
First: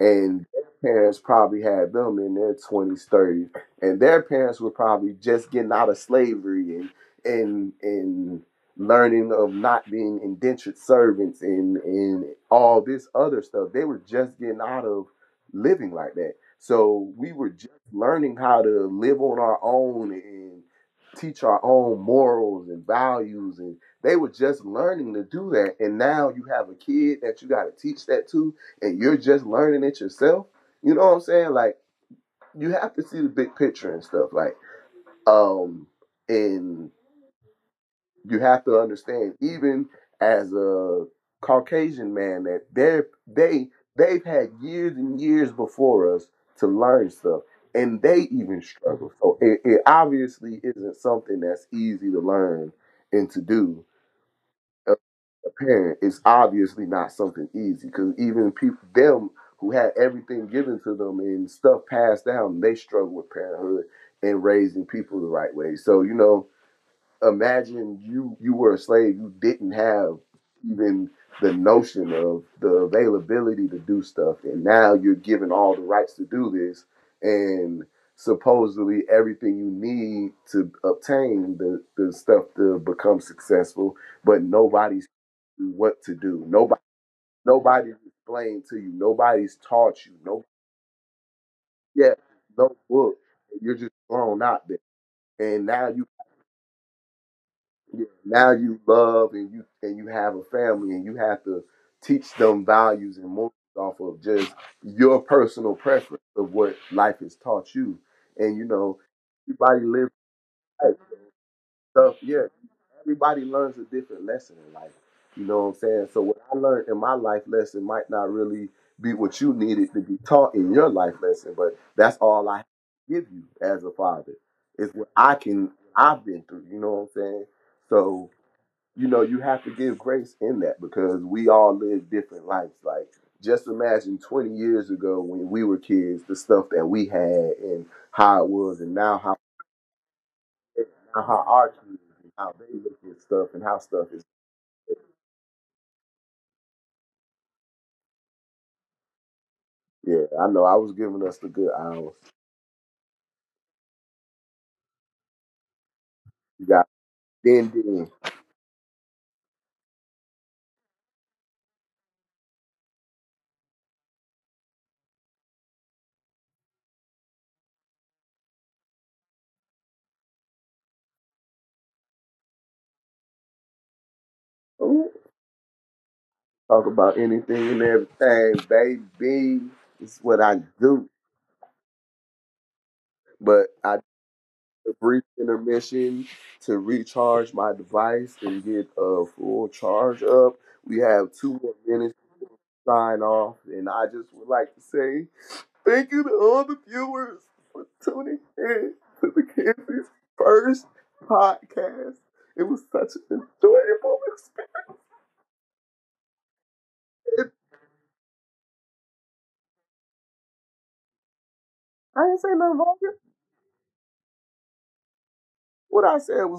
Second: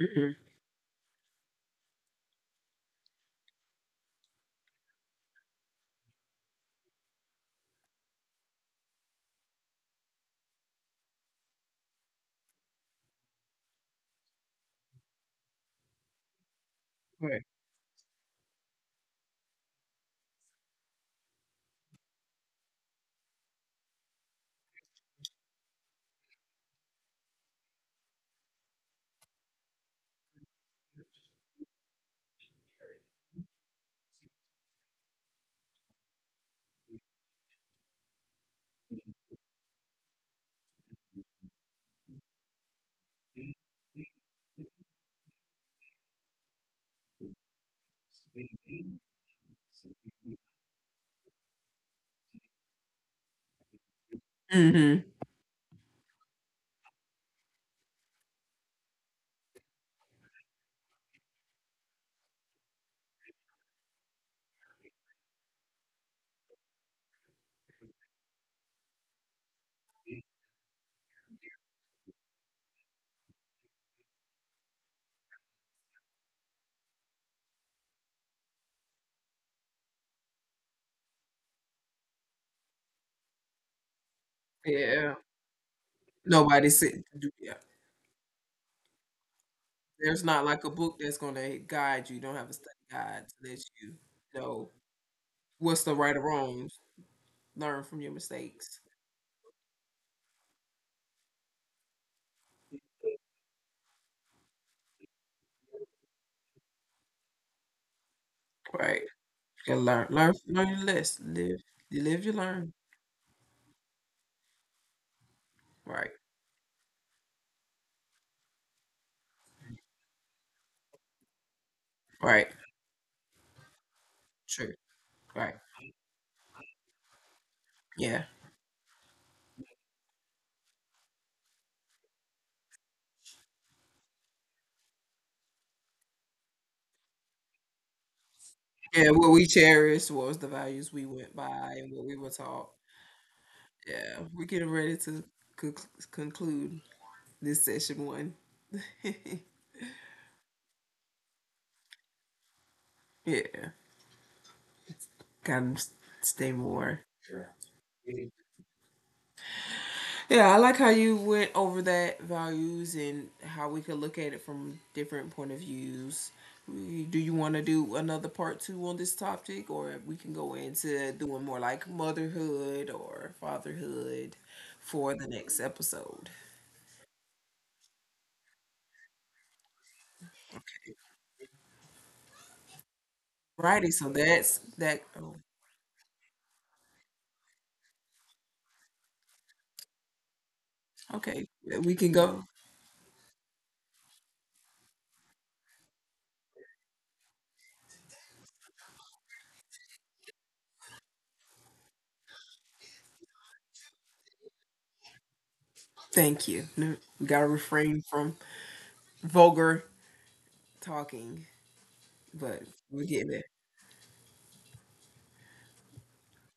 Speaker 1: Mm-hmm.
Speaker 2: and their parents probably had them in their twenties, thirties, and their parents were probably just getting out of slavery and and and learning of not being indentured servants and and all this other stuff. They were just getting out of living like that. So we
Speaker 1: Right.
Speaker 2: were just learning how to live on our own and teach our own morals and values, and they were just learning to do that, and now you have a kid that you got to teach that to, and you're just learning it yourself. You know what I'm saying? Like you have to see the big picture and stuff. Like, um, and you have to understand, even as a Caucasian man, that they're they they've had years and years before us to learn stuff, and they even struggle. So it, it obviously isn't something that's easy to learn and to do.
Speaker 1: Mm-hmm.
Speaker 2: A parent is obviously not something easy because even people them who had everything given to them and stuff passed down, they struggle with parenthood and raising people the right way. So you know, imagine you you were a slave, you didn't have even the notion of the availability to do stuff, and now you're given all the rights to do this and supposedly everything you need to obtain the, the stuff to become successful, but nobody's
Speaker 1: Yeah.
Speaker 2: what to do,
Speaker 1: Nobody
Speaker 2: nobody,
Speaker 1: said to do, yeah.
Speaker 2: nobody's explained to you, nobody's taught you
Speaker 1: There's
Speaker 2: no.
Speaker 1: not like a book that's gonna guide
Speaker 2: Yeah,
Speaker 1: you. You don't have a
Speaker 2: no
Speaker 1: study
Speaker 2: book,
Speaker 1: guide to let
Speaker 2: you're just
Speaker 1: you
Speaker 2: thrown out
Speaker 1: know
Speaker 2: there, and
Speaker 1: what's
Speaker 2: now
Speaker 1: the
Speaker 2: you.
Speaker 1: right or wrongs, learn from
Speaker 2: Yeah,
Speaker 1: your
Speaker 2: now you
Speaker 1: mistakes,
Speaker 2: love and you and you have a family, and you have to teach them values and morals off of just your personal preference of what life has taught you. And you know,
Speaker 1: right? You gotta
Speaker 2: everybody
Speaker 1: learn
Speaker 2: lives
Speaker 1: learn learn your
Speaker 2: life.
Speaker 1: less, live you
Speaker 2: So
Speaker 1: live, you
Speaker 2: yeah,
Speaker 1: learn.
Speaker 2: everybody learns a different lesson in life. You know what I'm saying?
Speaker 1: Right,
Speaker 2: So what I learned in my life lesson might not really be what you needed to be taught in your life lesson, but that's all
Speaker 1: right,
Speaker 2: I give you as a father.
Speaker 1: true,
Speaker 2: Is what I
Speaker 1: right,
Speaker 2: can. I've been through. You know what I'm saying?
Speaker 1: yeah.
Speaker 2: So you know, you have to give grace in that because we all live different lives. Like, just imagine twenty years ago when we were kids, the stuff that we had and how it was, and
Speaker 1: Yeah,
Speaker 2: now
Speaker 1: what
Speaker 2: how,
Speaker 1: we cherish, what was the values we
Speaker 2: now
Speaker 1: went
Speaker 2: how our
Speaker 1: by and
Speaker 2: kids
Speaker 1: what we
Speaker 2: and
Speaker 1: were
Speaker 2: how
Speaker 1: taught.
Speaker 2: they look at stuff and how stuff is.
Speaker 1: Yeah, we're getting ready to conc- conclude this session one.
Speaker 2: Yeah, I know. I was giving us the good hours.
Speaker 1: Yeah, gotta stay
Speaker 2: You got
Speaker 1: more. Sure.
Speaker 2: then then
Speaker 1: Yeah, I like how you went over that values and how we could look at it from different point of views. Do you want to do another part two on this topic, or we can go into doing more like motherhood or fatherhood
Speaker 2: Ooh,
Speaker 1: for the next episode?
Speaker 2: talk about anything and everything, baby. It's what I do. But
Speaker 1: Righty,
Speaker 2: I,
Speaker 1: so that's
Speaker 2: a
Speaker 1: that.
Speaker 2: brief
Speaker 1: Oh,
Speaker 2: intermission to recharge my device and get a full charge up. We have
Speaker 1: okay,
Speaker 2: two more
Speaker 1: we can
Speaker 2: minutes
Speaker 1: go.
Speaker 2: to sign off, and I just would like to say thank you to all the viewers for tuning in to the Kansas First Podcast. It was such an enjoyable experience.
Speaker 1: Thank you. We gotta refrain from vulgar talking,
Speaker 2: I didn't say
Speaker 1: but
Speaker 2: nothing wrong.
Speaker 1: we're getting there.
Speaker 2: What I said was